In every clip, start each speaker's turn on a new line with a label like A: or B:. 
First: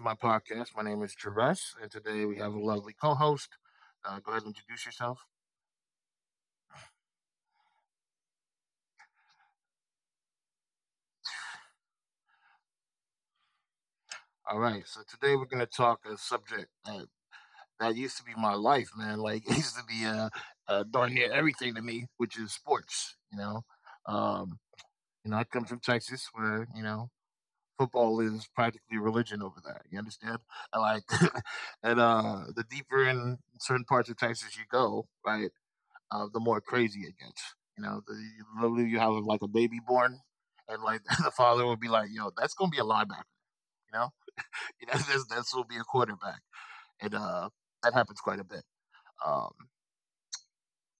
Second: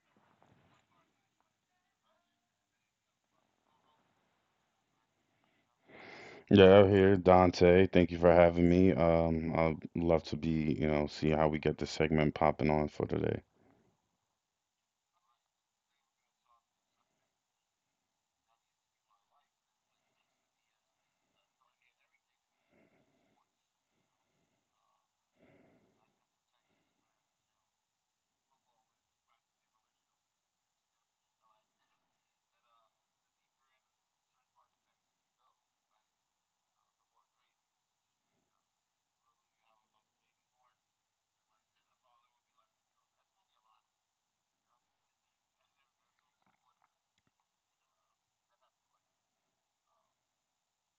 A: my podcast. My name is Travis, and today we have a lovely co host. Go ahead and introduce yourself.
B: Yeah, I'm here, Dante. Thank you for having me. I'd love to be, see how we get the segment popping on for today.
A: All right, so today we're going to talk a subject that used to be my life, man. Like, it used to be darn near everything to me, which is sports, you know. Um, you know, I come from Texas where, you know, football is practically religion over there. You understand? And like, and the deeper in certain parts of Texas you go, right? The more crazy it gets. You know, you have like a baby born, and like the father will be like, "Yo, that's gonna be a linebacker." You know, you know this will be a quarterback, and that happens quite a bit. Um,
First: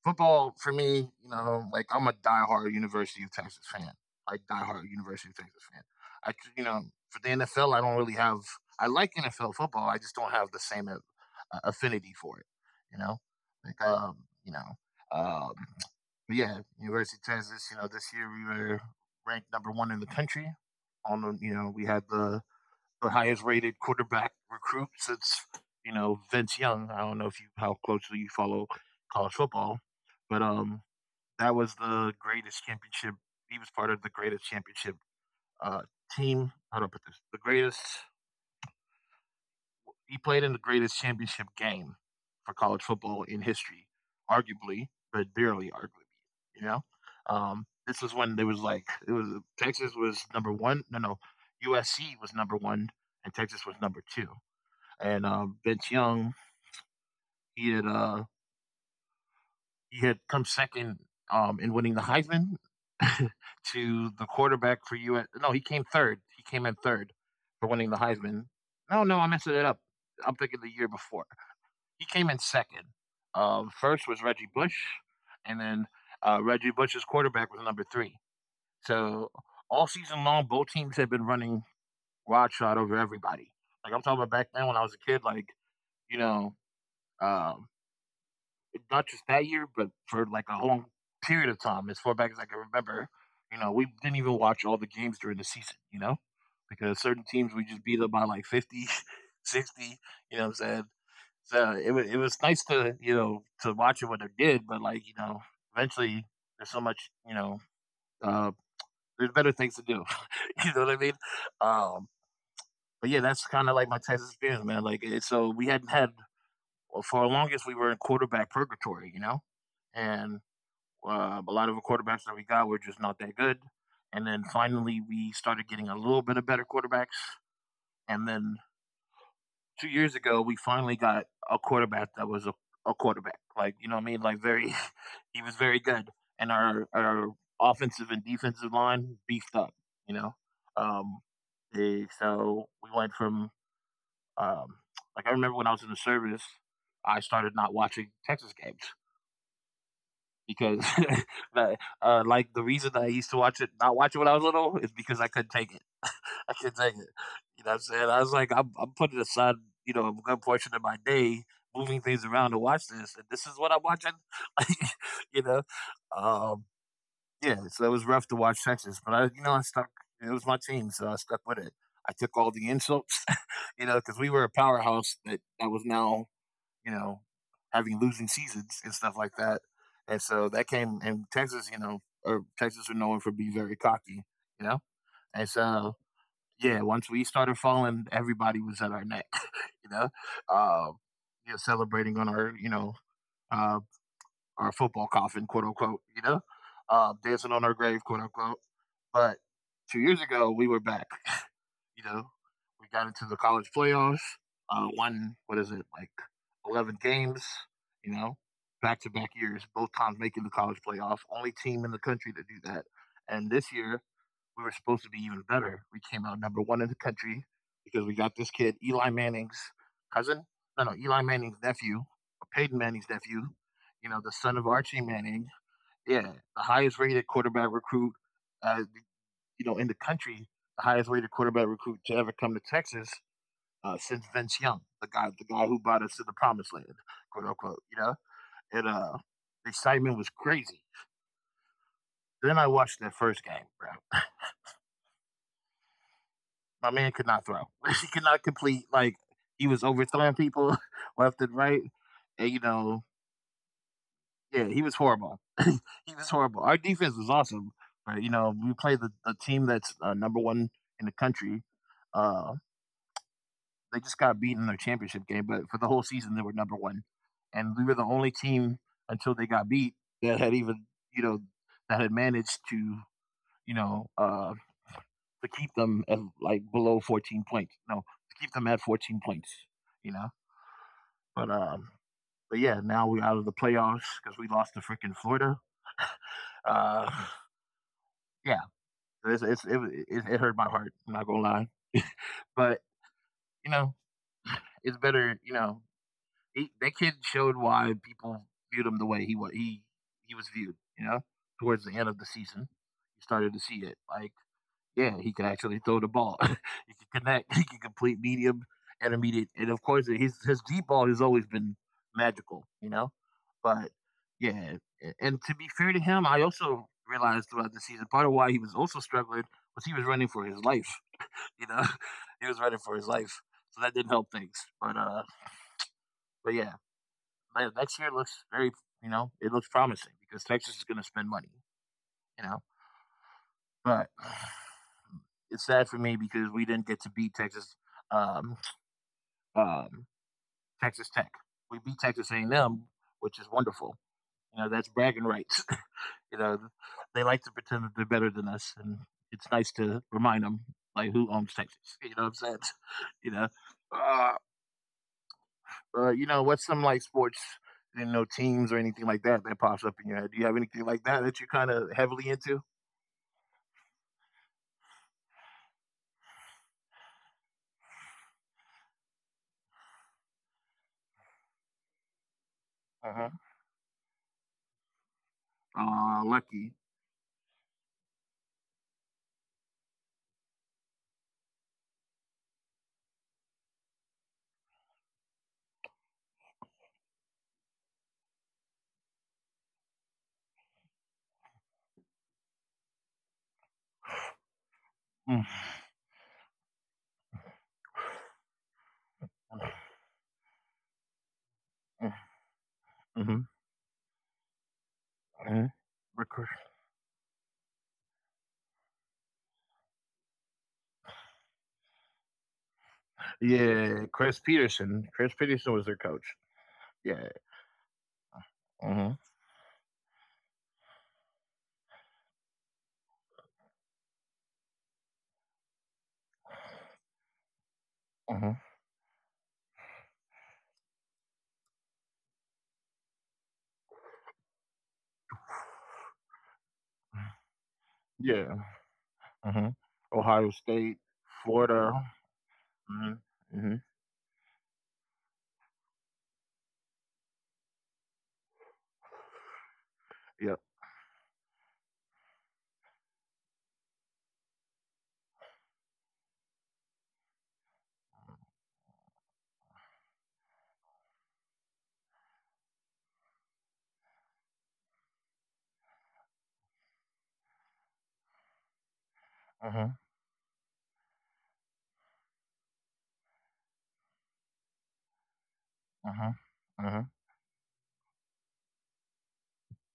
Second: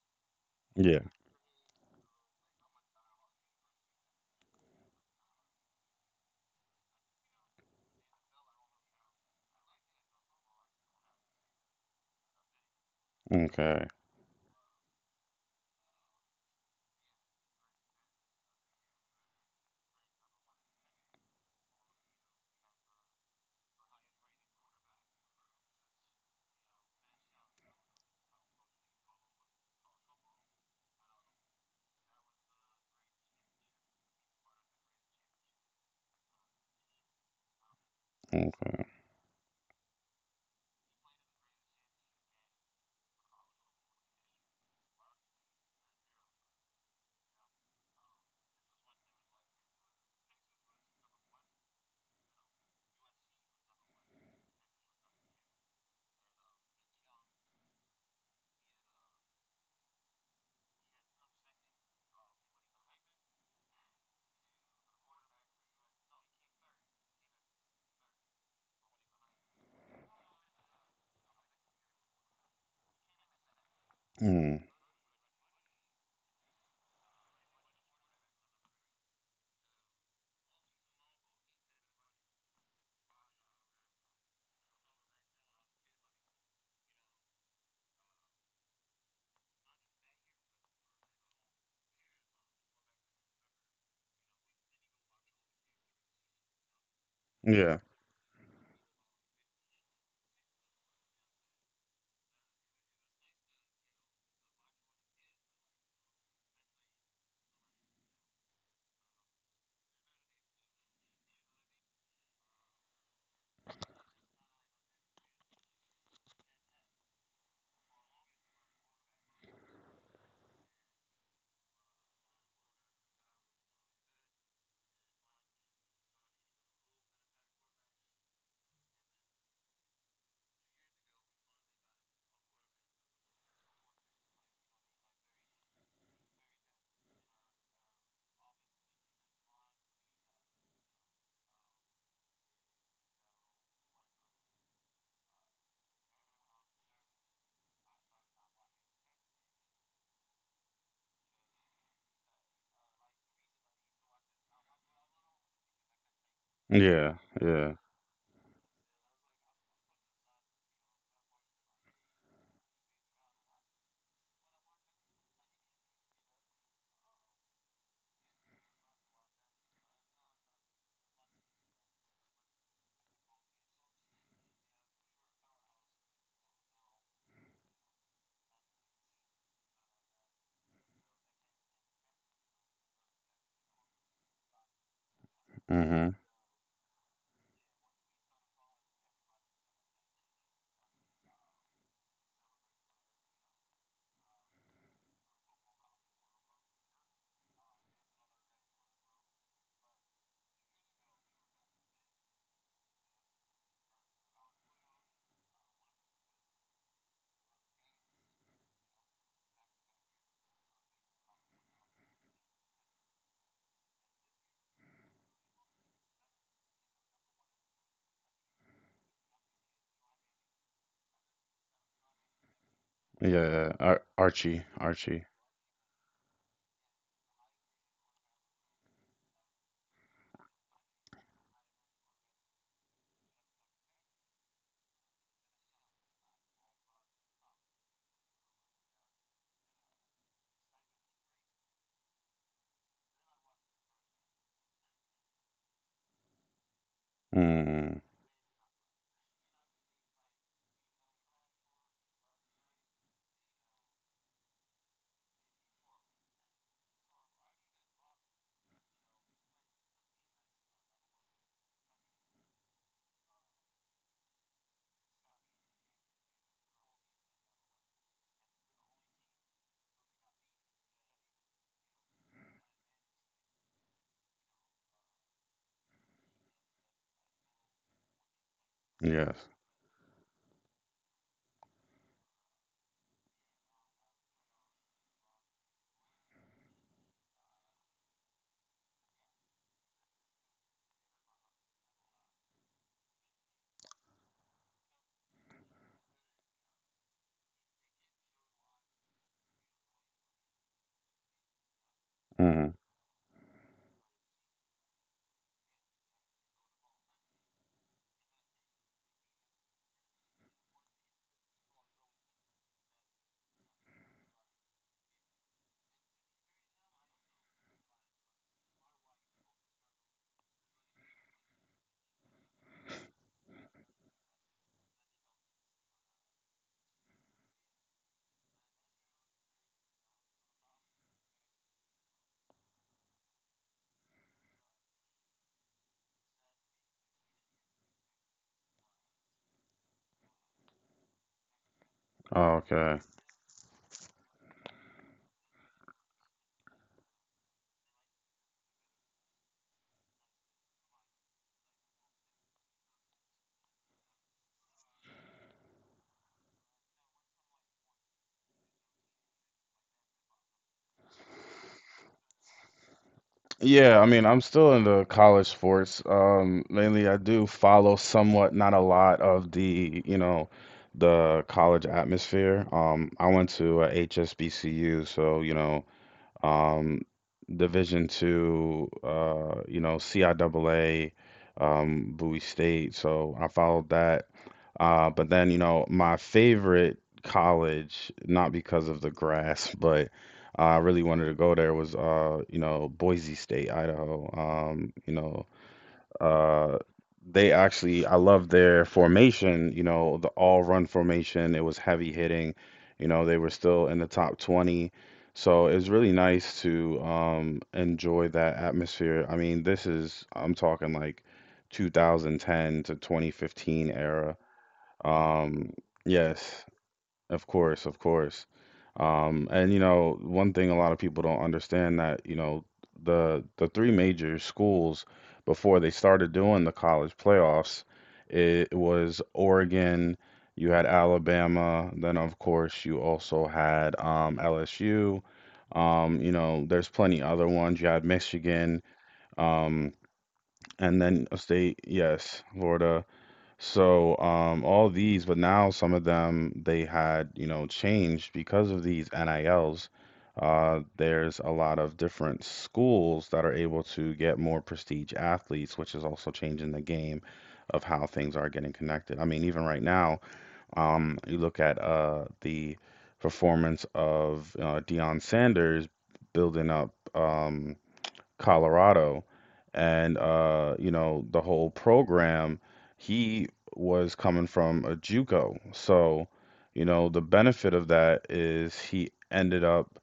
A: football for
B: Yeah.
A: me, you know, like I'm a diehard University of Texas fan, like diehard University of Texas fan. I, you know, for the NFL, I don't really have. I like NFL football. I just don't have the same affinity for it. You know, like
B: Okay.
A: you know, yeah, University of Kansas. You know, this year we were ranked number one in the country. On the, you know, we had the highest rated quarterback recruit since you know Vince Young. I don't know if you how closely you follow college football, but that was the greatest championship. He was part of the greatest championship uh team. How do I put this? The greatest
B: Okay.
A: he played in the greatest championship game for college football in history, arguably, but barely arguably. You know, this was when there was like it was Texas was number one. No, no, USC was number one, and Texas was number two. And Vince Young, he had uh, he had come second in winning the Heisman to the quarterback for US. No, he came third. He came in third for winning the Heisman. No, no, I messed it up. I'm thinking the year before. He came in second. First was
B: Mm.
A: Reggie Bush, and then Reggie Bush's quarterback was number three. So all season long, both teams had been running wild shot over everybody. Like I'm talking about back then when I was a kid, like you know, um, not just that year, but for like a long period of time, as far back as I can remember, you know, we didn't even watch all the games during the season, you know, because certain teams we
B: Yeah.
A: just beat up by like 50, 60. You know what I'm saying? So it was nice to you know to watch what they did, but like you know, eventually there's so much you know uh, there's better things to do. You know what I mean? Um, but yeah, that's kind of like my Texas experience, man. So we hadn't had well, for our longest we were in quarterback purgatory, you know, and a lot of the quarterbacks that we got were just not that good. And then finally we started getting a little bit of better quarterbacks, and then 2 years ago, we finally got a quarterback that was a quarterback. Like, you know what I mean? Like, very, he was very good. And our offensive and defensive line beefed up, you know? Um, so we went from, um, like, I remember when I was in the service, I started not watching Texas games because, like, the reason that I used to watch it, not watch it when I was little, is because I couldn't take it. I can not take it.
B: Yeah.
A: You
B: Yeah.
A: know what I'm saying? I was like, I'm putting aside, you know, a good portion of my day moving things around to watch this, and this is what I'm watching. you know, um, yeah. So it was rough to watch Texas, but I, you know, I stuck. It was my team, so I stuck with it. I took all the insults, you know, because we were a powerhouse that was now, you know, having losing seasons and stuff like that, and so that came. And Texas, you know, or Texas are known for being very cocky, you know, and so
B: Mm-hmm.
A: yeah, once we started falling, everybody was at our neck, you know. Um, you know, celebrating on our, you know, uh, our football coffin, quote unquote, you know, dancing on our grave, quote unquote. But 2 years ago, we were back, you know, we got into the college playoffs, won, what is it, like 11 games, you know, back to back years, both times making the college playoff, only team in the country to do that. And this year, we were supposed to be even better. We came out number one in the country because we got this kid, Eli Manning's cousin. No, no, Eli Manning's nephew, Peyton Manning's nephew.
B: Yeah. Ar
A: You know, the
B: Archie.
A: son of Archie
B: Archie.
A: Manning. Yeah, the highest rated quarterback recruit, uh, you know, in the country, the highest rated quarterback recruit to ever come to Texas since Vince Young, the guy who brought us to the promised land, quote unquote. You know, and the excitement was crazy. Then I watched that first game, bro. My man could not throw.
B: Mm.
A: He could not complete. Like he was overthrowing people left and right, and you know, yeah, he was horrible. He was horrible. Our defense was awesome, but you know, we played the team that's number one in the country. Uh, they just got beaten in their championship game, but for the whole season they were number one, and we were the only team until they got beat that had even you know that had managed to you know to keep them at like below 14 points. No, to keep them at 14
B: Yes.
A: points, you know? But, but yeah, now we're out of the playoffs because we lost to freaking Florida. Uh, yeah, it's, it's, it, it hurt my heart. I'm not gonna lie, but you know, it's better. You know, he, that kid showed why people viewed him the way he was. He was viewed. You know, towards the end of the season,
B: Mm.
A: you started to see it. Like yeah, he can actually throw the ball. He can connect. He can complete medium and immediate. And of course, his deep ball has always been magical, you know. But yeah, and to be fair to him, I also realized throughout the season part of why he was also struggling was he was running for his life. You know, he was running for his life, so that didn't help things. But but yeah, man, next year looks very, you know, it looks promising because Texas is going to spend money, you know. But it's sad for me because we didn't get to beat Texas. Um, um, Texas Tech. We beat Texas A&M,
B: Okay.
A: which is wonderful. You know, that's bragging rights. You know, they like to pretend that they're better than us, and it's nice to remind them like who owns Texas. You know what I'm saying? you know, uh, you know what's some like sports, you know, teams or anything like that that pops up in your head? Do you have anything like that that you're kind of heavily into?
B: Yeah, I mean, I'm still in the college sports. Mainly I do follow somewhat, not a lot of the college atmosphere. I
A: Uh-huh.
B: went to a HSBCU, so
A: Lucky.
B: um, Division two, CIAA, Bowie State. So I followed that. But then, my favorite college, not because of the grass, but I really wanted to go there was, Boise State, Idaho.
A: Mm-hmm.
B: Uh, they actually, I love their formation, the all run formation. It was heavy hitting. They
A: Mm-hmm.
B: were still in the top 20. So
A: Mm-hmm.
B: it was really nice to enjoy that atmosphere. I mean, this is, I'm talking like 2010 to 2015
A: Yeah,
B: era.
A: Chris Peterson. Chris
B: Um,
A: Peterson was their coach.
B: yes.
A: Yeah.
B: Of course, of course.
A: Mm-hmm.
B: And one thing a lot of people don't understand that, the three major schools before they started doing the college playoffs,
A: Mhm.
B: it was Oregon, you had Alabama, then of course you also had LSU. There's plenty other ones. You had
A: Yeah.
B: Michigan,
A: Mhm.
B: um,
A: Ohio
B: and
A: State,
B: then a state,
A: Florida.
B: yes, Florida.
A: Mhm. Mhm.
B: So, all these, but now some of them they had, changed because of these NILs.
A: Yep.
B: There's a lot of different schools that are able to get more prestige athletes, which is also changing the game of how things are getting connected. I mean, even right now, you look at the performance of Deion Sanders building up. Colorado,
A: Mhm.
B: and the whole program. He was coming from a JUCO, so
A: Mhm. Mhm.
B: the benefit of that is he ended up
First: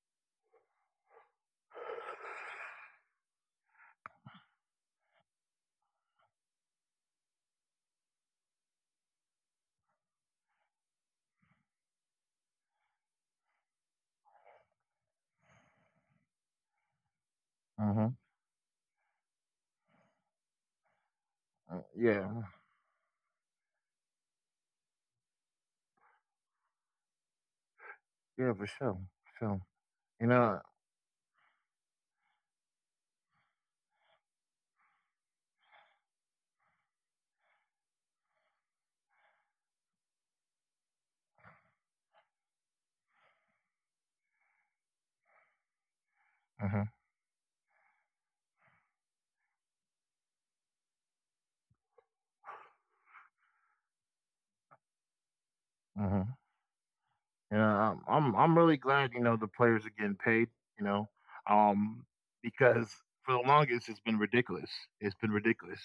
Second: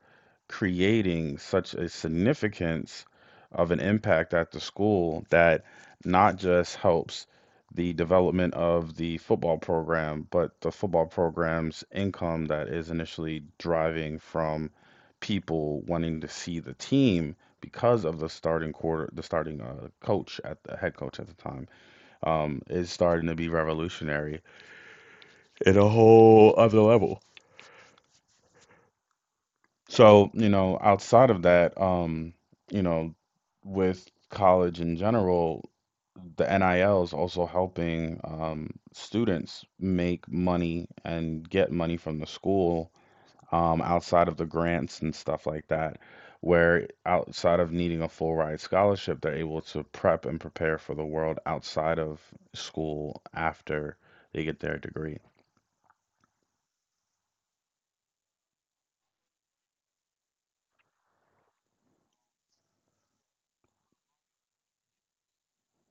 B: creating such a significance of an impact at the school that not just helps the development of the football program, but the football program's income that is initially driving from people wanting to see the team because
A: Mhm.
B: of the starting quarter, the starting coach at the head coach at the time,
A: Yeah.
B: is starting to be revolutionary. Cool.
A: Yeah, for sure. So, you
B: So,
A: know.
B: outside of that, you know, with college in general, the NIL is also helping students make money and get money from the school outside of the grants and stuff like that, where
A: Mhm.
B: outside of needing a full ride scholarship, they're able to prep and prepare for the world outside of school after they get their degree.
A: Mhm. Yeah, I'm really glad you know the players are getting paid. You know, um, because for the longest it's been ridiculous. It's been ridiculous.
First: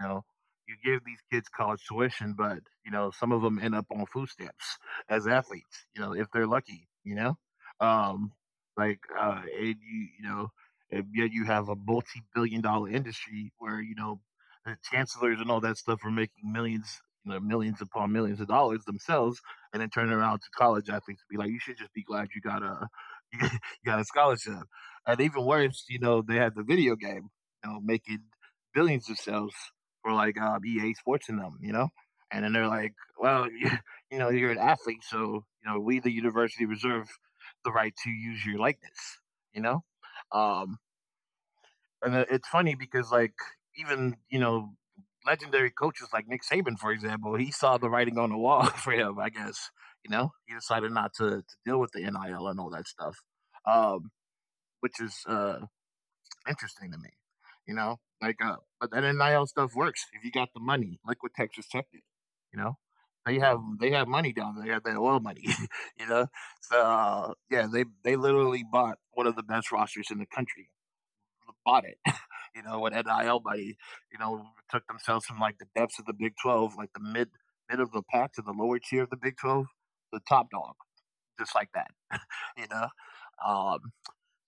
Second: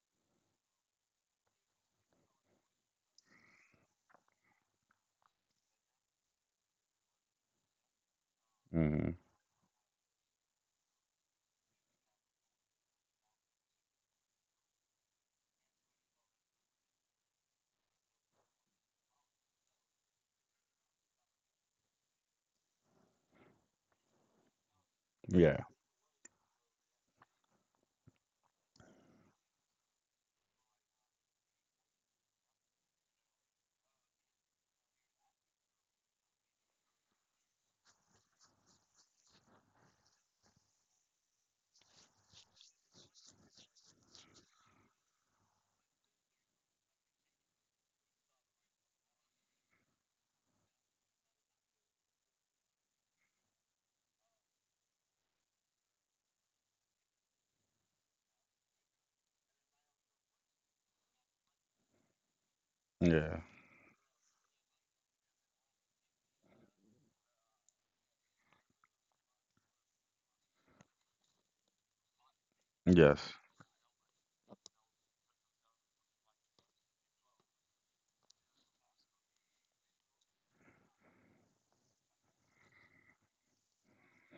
A: You know, you give these kids college tuition, but you know some of them end up on food stamps as athletes. You know, if they're lucky. You know, um, like
B: Hmm.
A: and you know, and yet you have a multi-billion-dollar industry where you know the chancellors and all that stuff are making millions, you know, millions upon millions of dollars themselves and then turn around to college athletes and be like, you should just be glad you got a you got a scholarship. And even
B: Yeah.
A: worse, you know, they had the video game, you know, making billions of sales for like EA Sports and them, you know. And then they're like, well, you know, you're an athlete, so you know, we the university reserve the right to use your likeness, you know. Um, and it's funny because, like, even you know, legendary coaches like Nick Saban, for example, he saw the writing on the wall for him. I guess you know he decided not to deal with the NIL and all that stuff, um, which is interesting to me. You know, like, but that NIL stuff works if you got the money. Like what Texas Tech did, you know. They
B: Yeah.
A: have they have money down there. They have their oil money, you know. So yeah, they literally bought one of the best rosters in the country. Bought it, with
B: Yes.
A: NIL money, you know, took themselves from like the depths of the Big 12, like the mid of the pack to the lower tier of the Big 12, the top dog, just like that. You know, um,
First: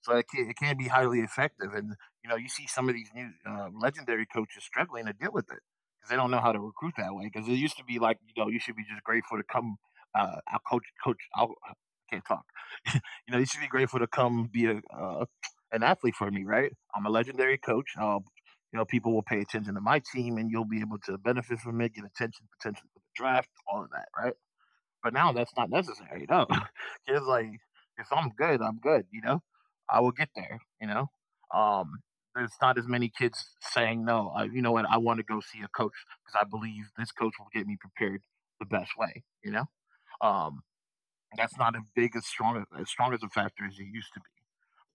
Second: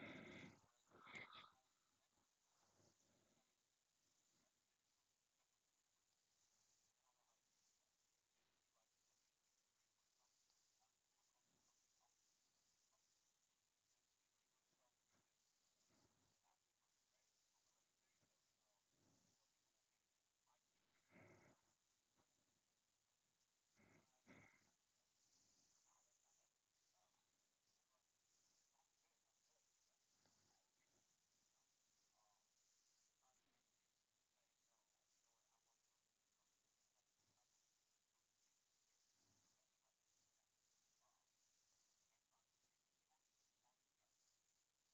A: so it can be highly effective. And, you know, you see some of these new legendary coaches struggling to deal with it because they don't know how to recruit that way. Because it used to be like, you know, you should be just grateful to come, I'll coach, coach, I'll, I can't talk. You know, you should be grateful to come be an athlete for me, right? I'm a legendary coach. You know, people will pay attention to my team and you'll be able to benefit from it, get attention, potential for the draft, all of that, right? But now that's not necessary, no. Kids like, if I'm good, I'm good, you know? I will get there, you know? Um, there's not as many kids saying, no, you know what, I want to go see a coach because I believe this coach will get me prepared the best way, you know? Um, that's not as big, as strong as a factor as it used to be.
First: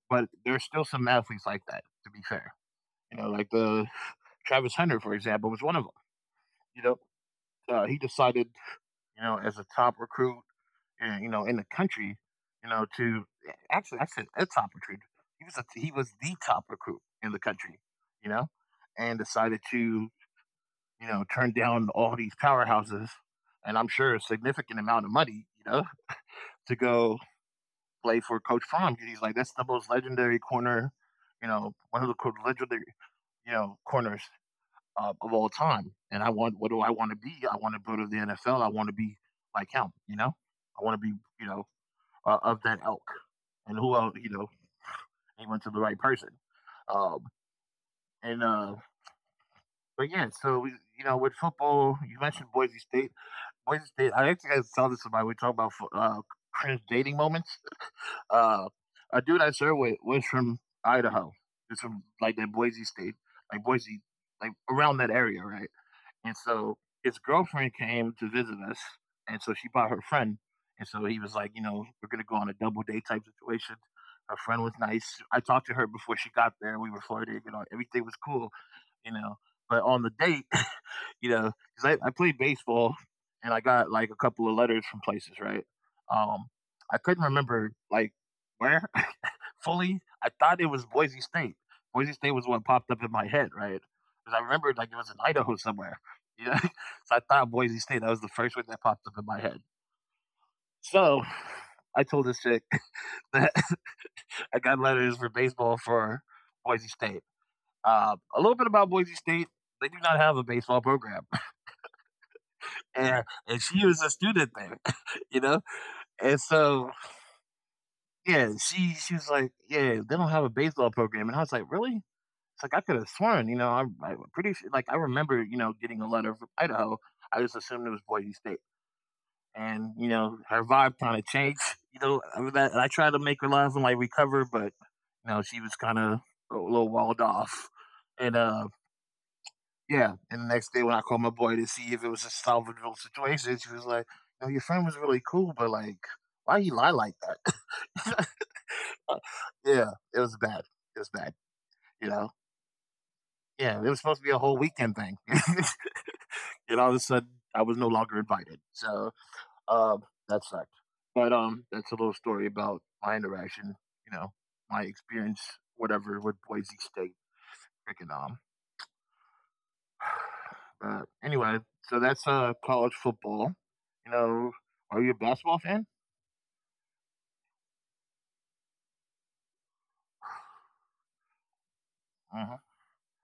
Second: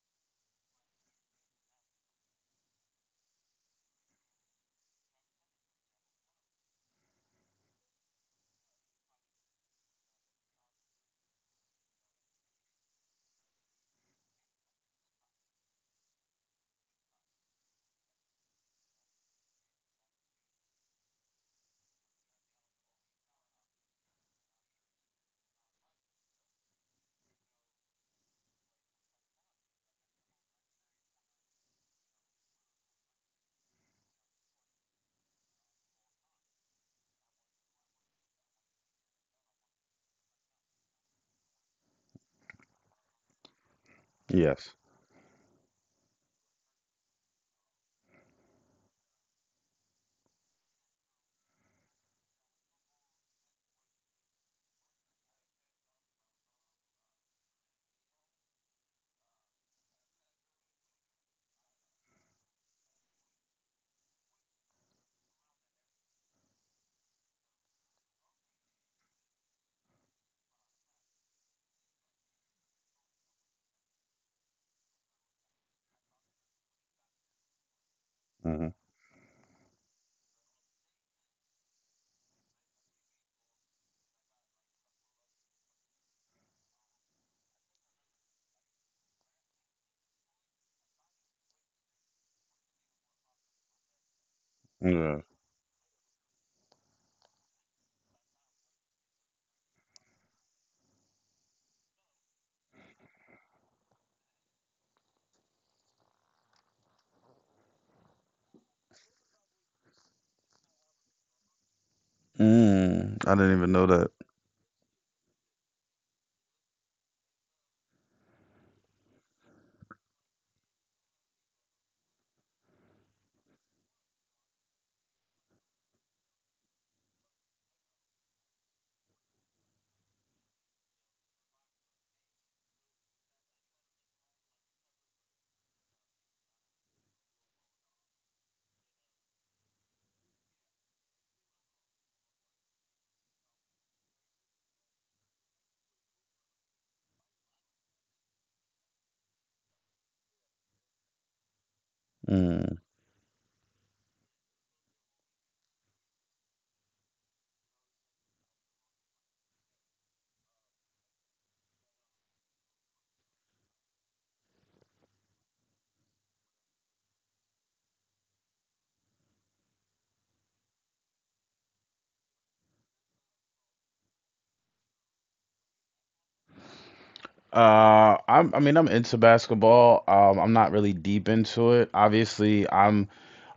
A: But there's still some athletes like that, to be fair. You know, like the Travis Hunter, for example, was one of them. You know, he decided, you know, as a top recruit you know, in the country, actually, I said a top recruit. He was the top recruit in the country, you know, and decided to you know turn down all these powerhouses, and I'm sure a significant amount of money, you know, to go play for Coach Fromm. He's like that's the most legendary corner, you know, one of the legendary you know corners of all time. And I want what do I want to be? I want to go to the NFL. I want to be like him, you know. I want to be you know of that elk. And who else, you know,
B: Yes.
A: he went to the right person. Um, and but yeah, so we, you know, with football, you mentioned Boise State. Boise State. I saw this about we talking about cringe dating moments. Uh, a dude I served with was from Idaho. It's from like that Boise State, like Boise, like around that area, right? And so his girlfriend came to visit us, and so she brought her friend. And so he was like, you know, we're gonna go on a double date type situation. Her friend was nice. I talked to her before she got there. We were flirting, you know, everything was cool,
B: Hmm.
A: you know. But on the date, you know, because I played baseball and I got like a couple of letters from places, right? Um, I couldn't remember like where fully. I thought it was Boise State. Boise State was what popped up in my head, right? Because I remembered
B: Yeah.
A: like it was in Idaho somewhere. You know, so I thought Boise State. That was the first one that popped up in my head. So I told this chick that I got letters for baseball for Boise State. A little bit about Boise State. They do not have a baseball program.
B: Mm.
A: And
B: I didn't
A: and
B: even know
A: she was a student there, you know? And so, yeah, she was like, "Yeah, they don't have a baseball program." And I was like, "Really?" It's like I could have sworn, you know, I'm pretty sure, like I remember, you know, getting a letter from Idaho. I just assumed it was Boise State. And, you know, her vibe kind of changed, you know, over that. And I tried to make her laugh and like recover, but, you know, she was kind of a little walled off. And, uh, Yeah, and the next day when I called my boy to see if it was a salvageable situation, she was like, "No, your friend was really cool, but like, why you lie like that?" Yeah, it was bad. It was bad. You know.
B: that.
A: Yeah, it was supposed to be a whole weekend thing, and all of a sudden I was no longer invited. So um, that sucked. But that's a little story about my interaction. You know, my experience, whatever, with Boise State freaking But anyway, so that's college football. You know, are you a basketball fan?
B: I mean, I'm into basketball. I'm not really deep into it. Obviously,
A: Uh huh.
B: I'm,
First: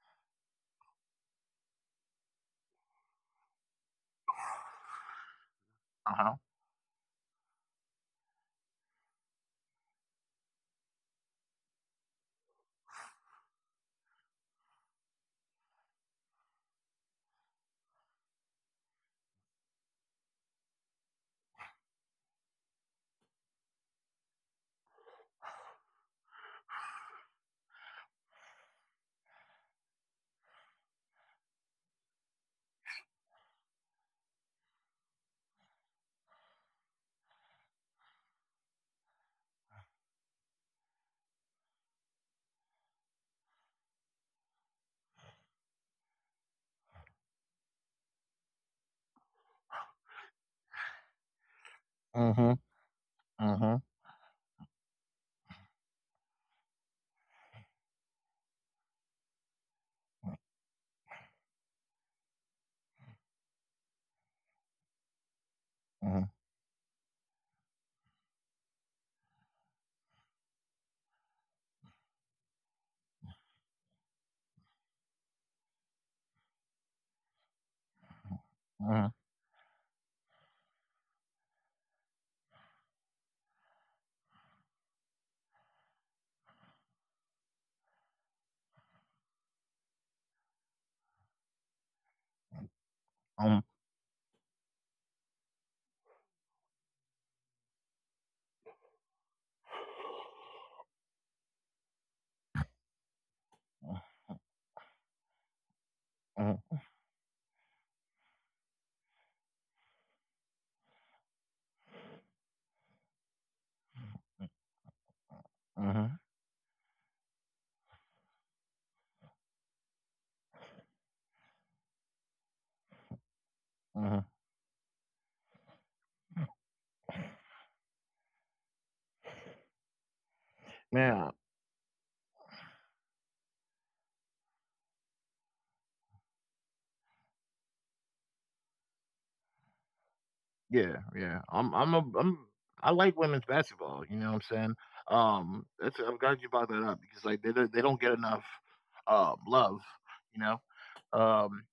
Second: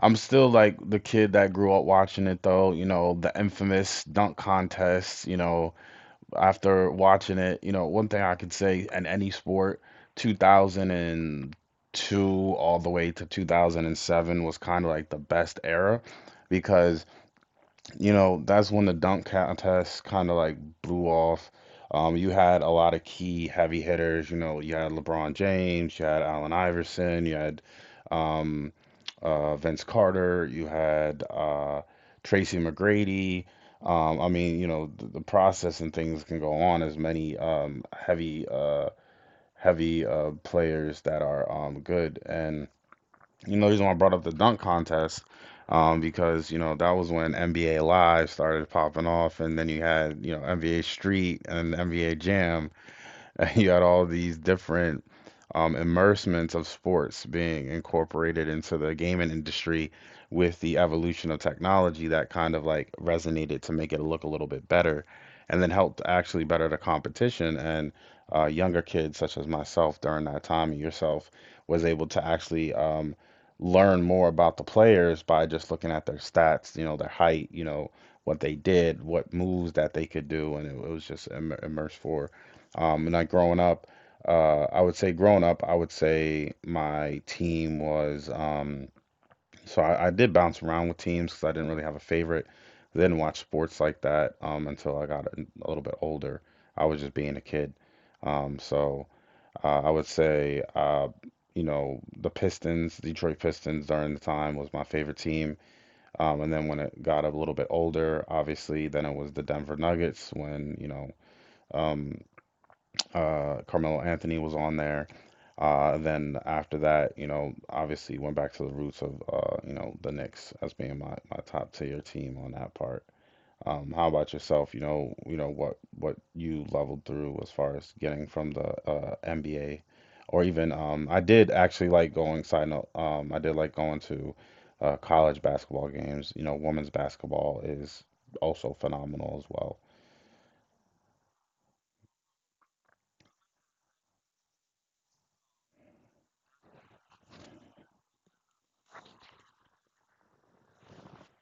B: I'm still like the kid that grew up watching it though. The infamous dunk contest. You know,
A: Uh huh.
B: after watching it, one thing I could say in any sport, 2002 all the way to 2007 was kind of like the best era because that's when the dunk contest kind of like blew off. You had a lot of key heavy hitters. You had LeBron James, you had Allen Iverson, you had um, Vince Carter, you had Tracy McGrady. I mean, the process and things can go on as many heavy players that are good, and the reason why I brought up the dunk contest, because that was when NBA Live started popping off, and then you had NBA Street and NBA
A: Uh huh.
B: Jam,
A: Uh
B: you had all these different immersements of sports being incorporated into the gaming industry with the evolution of technology that kind of like resonated to make it look a little bit better and then helped
A: huh.
B: actually better the competition, and younger kids such as myself during that time and yourself was able to actually learn more about the players by just looking at their stats, their height, what they
A: Uh huh.
B: did, what moves that they could do, and it was just immersed for and I growing up, I would say growing up, I would say my team was so I did bounce around with teams because I didn't really have a favorite. I didn't watch
A: Um.
B: sports like that until I got a little bit older. I was just being a kid. So I would say, the Pistons, Detroit
A: Uh
B: Pistons during the time was my favorite team. And
A: huh.
B: then when it got a little bit older, obviously, then it was the Denver Nuggets when, um, Carmelo Anthony was on there.
A: Uh huh.
B: Then after that, obviously went back to the roots of, the Knicks as being my top tier team on that part. Um,
A: Uh
B: how about yourself? What you leveled through as far as getting from the NBA, or even
A: Man,
B: I did actually like going. Side note, I did like going to college basketball games. Women's basketball is also phenomenal as well.
A: yeah, yeah. I'm. I'm a. I'm. I like women's basketball. You know what I'm saying? That's. I'm glad you brought that up because like they don't get enough love. You know. Um.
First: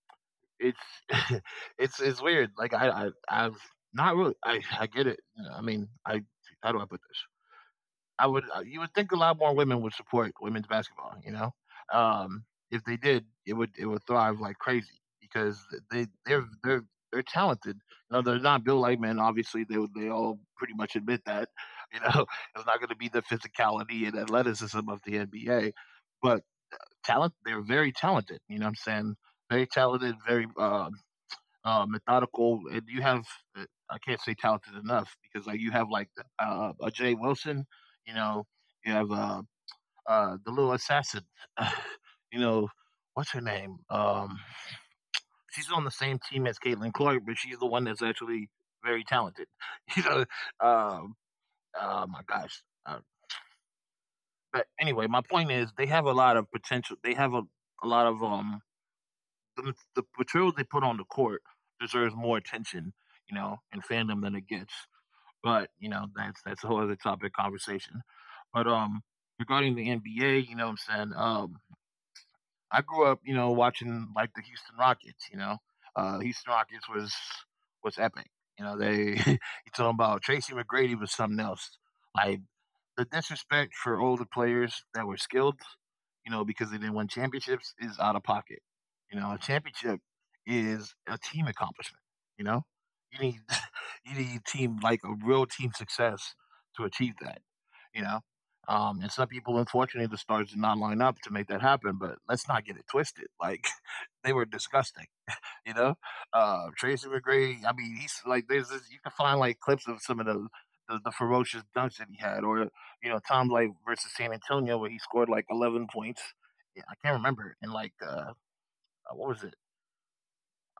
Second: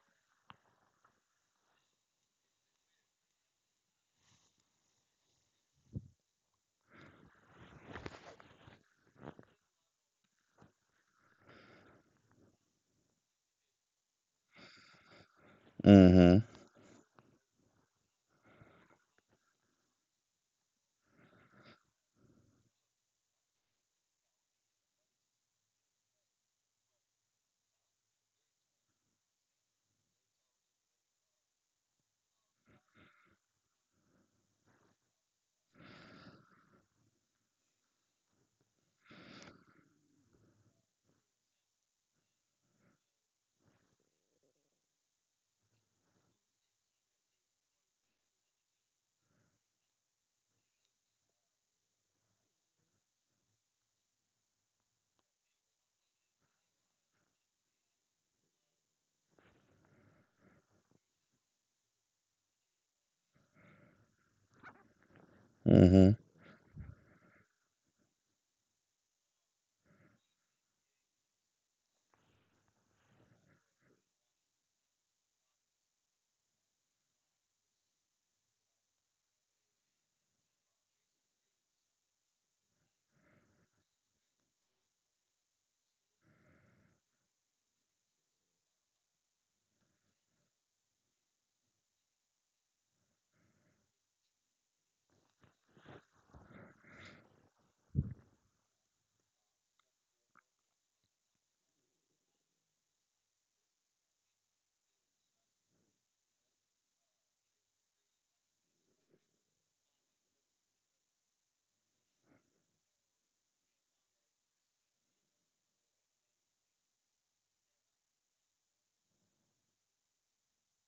A: It's it's weird. Like I am not really I get it. You know, I mean, I how do I put this? I would you would think a lot more women would support women's basketball, you know? Um if they did, it would thrive like crazy because they
B: Mm-hmm.
A: they're they're they're talented. You know, they're not built like men. Obviously, they all pretty much admit that. You know, it's not going to be the physicality and athleticism of the NBA, but talent. They're very talented. You know what I'm saying? Very talented, very methodical, and you have uh, I can't say talented enough because like you have like a Jay Wilson, you know, you have the little assassin, you know, what's her name? She's on the same team as Caitlin Clark, but she's the one that's actually very talented. You know, um, oh my gosh. But anyway, my point is they have a lot of potential. A lot of the material they put on the court deserves more attention, you know, and fandom than it gets. But you know,
B: Mm-hmm.
A: that's a whole other topic conversation. But regarding the NBA, saying, um, I grew up, you know, watching like the Houston Rockets. You know, Houston Rockets was epic. You know, they you talking about Tracy McGrady was something else. Like the disrespect for older players that were skilled, you know, because they didn't win championships is out of pocket. You know, a championship is a team accomplishment, you know? You need you need team like a real team success to achieve that, you know? And some people, unfortunately, the stars did not line up to make that happen. But let's not get it twisted. Like they were disgusting. You know, Tracy McGrady. I mean, he's like there's this, you can find like clips of some of the, the ferocious dunks that he had, or you know Tom Light versus San Antonio where he scored like 11 points. Yeah, I can't remember. And like what was it?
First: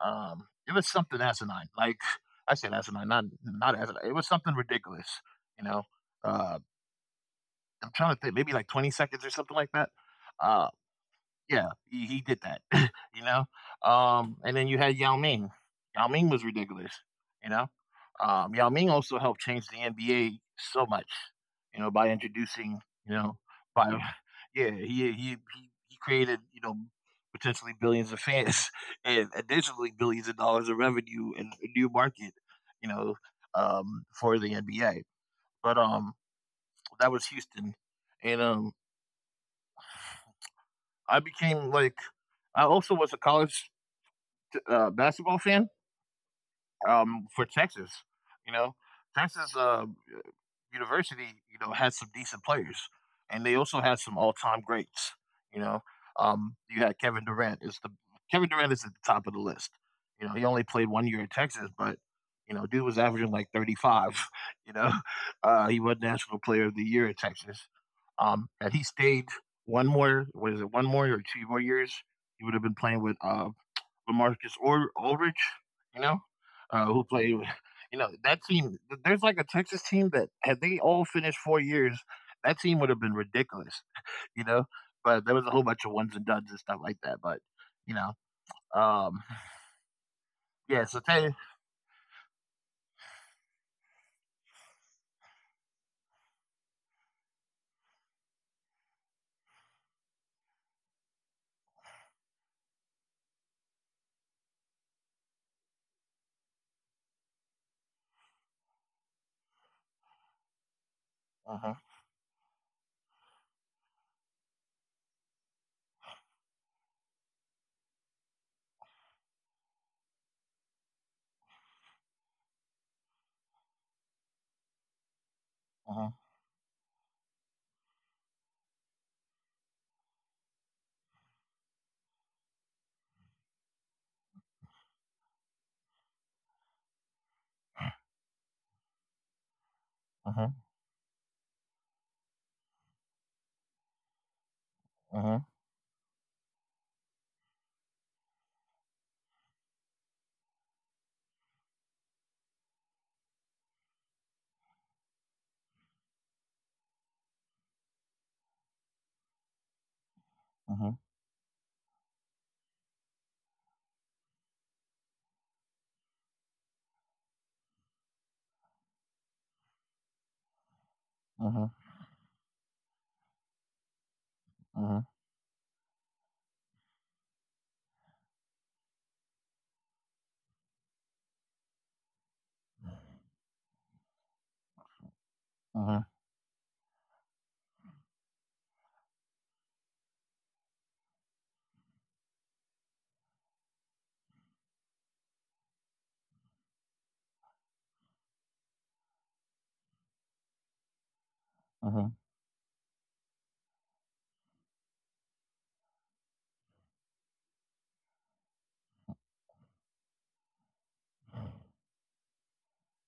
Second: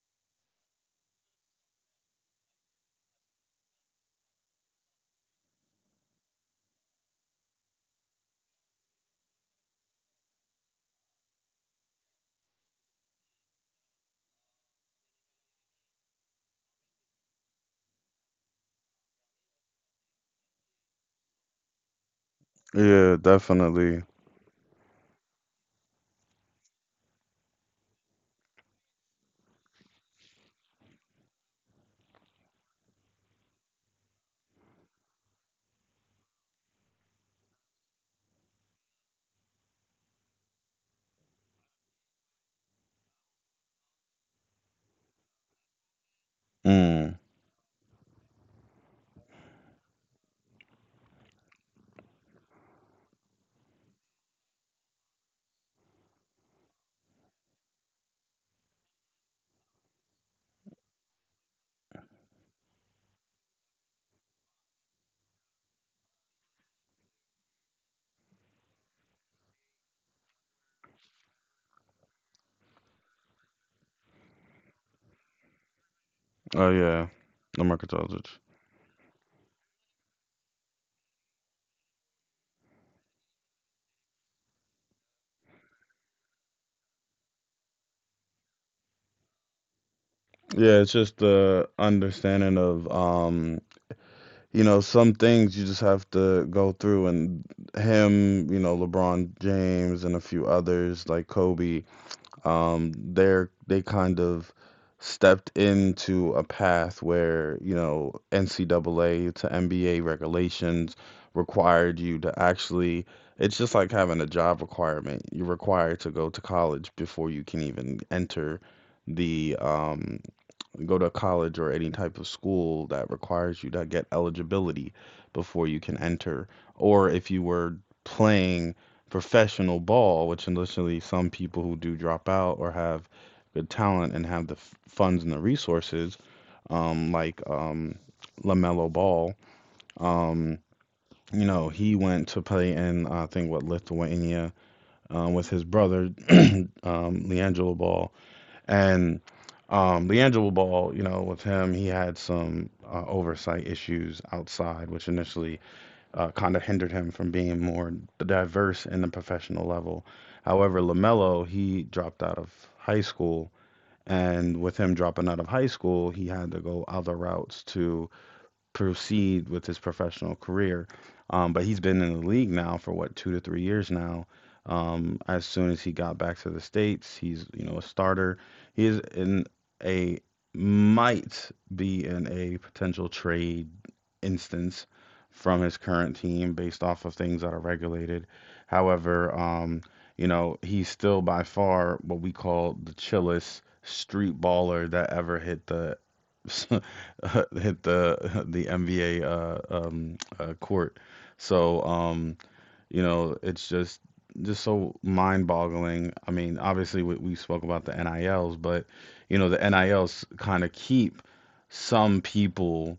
A: It was something asinine. Like I said, asinine, not asinine. It was something ridiculous. You know, uh, I'm trying to think, maybe like 20 seconds or something like that. Uh, Yeah, he did that, you know? And then you had Yao Ming. Yao Ming was ridiculous, you know? Yao Ming also helped change the NBA so much, you know, by introducing, you
B: Yeah,
A: know, by
B: definitely.
A: yeah, he created, you know, potentially billions of fans and additionally billions of dollars of revenue and a new market, you know, for the NBA. But that was Houston, and I became like I also was a college basketball fan
B: Mm.
A: for Texas. You know, Texas University, you know, has some decent players, and they also had some all-time greats. You know, you had Kevin Durant is at the top of the list. You know, he only played one year in Texas, but you know, dude was averaging like 35. You know, he was National Player of the Year at Texas, and he stayed one more. What is it? One more or two more years? He would have been playing with LaMarcus Or Aldridge, you know,
B: Oh
A: who
B: yeah,
A: played.
B: the
A: You know
B: Mercatology.
A: that team. There's like a Texas team that had they all finished 4 years, that team would have been ridiculous. You know, but there was a whole bunch of ones and duds and stuff like that. But you know, um, yeah.
B: Yeah,
A: So
B: it's
A: tell
B: just
A: you.
B: the understanding of some things you just have to go through, and him, LeBron James and a few others like Kobe, they kind of stepped into a path where NCAA to NBA regulations
A: Uh-huh,
B: required you to actually. It's just like having a job requirement. You're required to go to college before you can even enter the go to college or any type of school that requires you to get eligibility before you can
A: uh-huh,
B: enter. Or if you were playing professional ball, which initially some people who do drop out or have good talent and have the funds and the resources, like LaMelo Ball,
A: uh-huh,
B: um, he went to play in, I think, what, Lithuania,
A: uh-huh,
B: with his brother, Leangelo Ball, and LiAngelo Ball, with him, he had some oversight issues outside, which initially kind of hindered him from being more diverse in the professional level. However,
A: uh-huh,
B: LaMelo, he dropped out of high school. And with him dropping out of high school, he had to go other routes to proceed with his professional career. Um,
A: uh-huh,
B: but he's been in the league now for what, 2 to 3 years now.
A: uh-huh,
B: As soon as he got back to the states, he's a starter. He is in a, might be in a potential trade instance from his
A: uh-huh,
B: current team based off of things that are regulated. However, he's still by far what we call the chillest street baller that ever hit the hit the the NBA court. So
A: uh-huh.
B: it's just so mind-boggling. I mean, obviously we spoke about the NILs, but the NILs kind of keep some people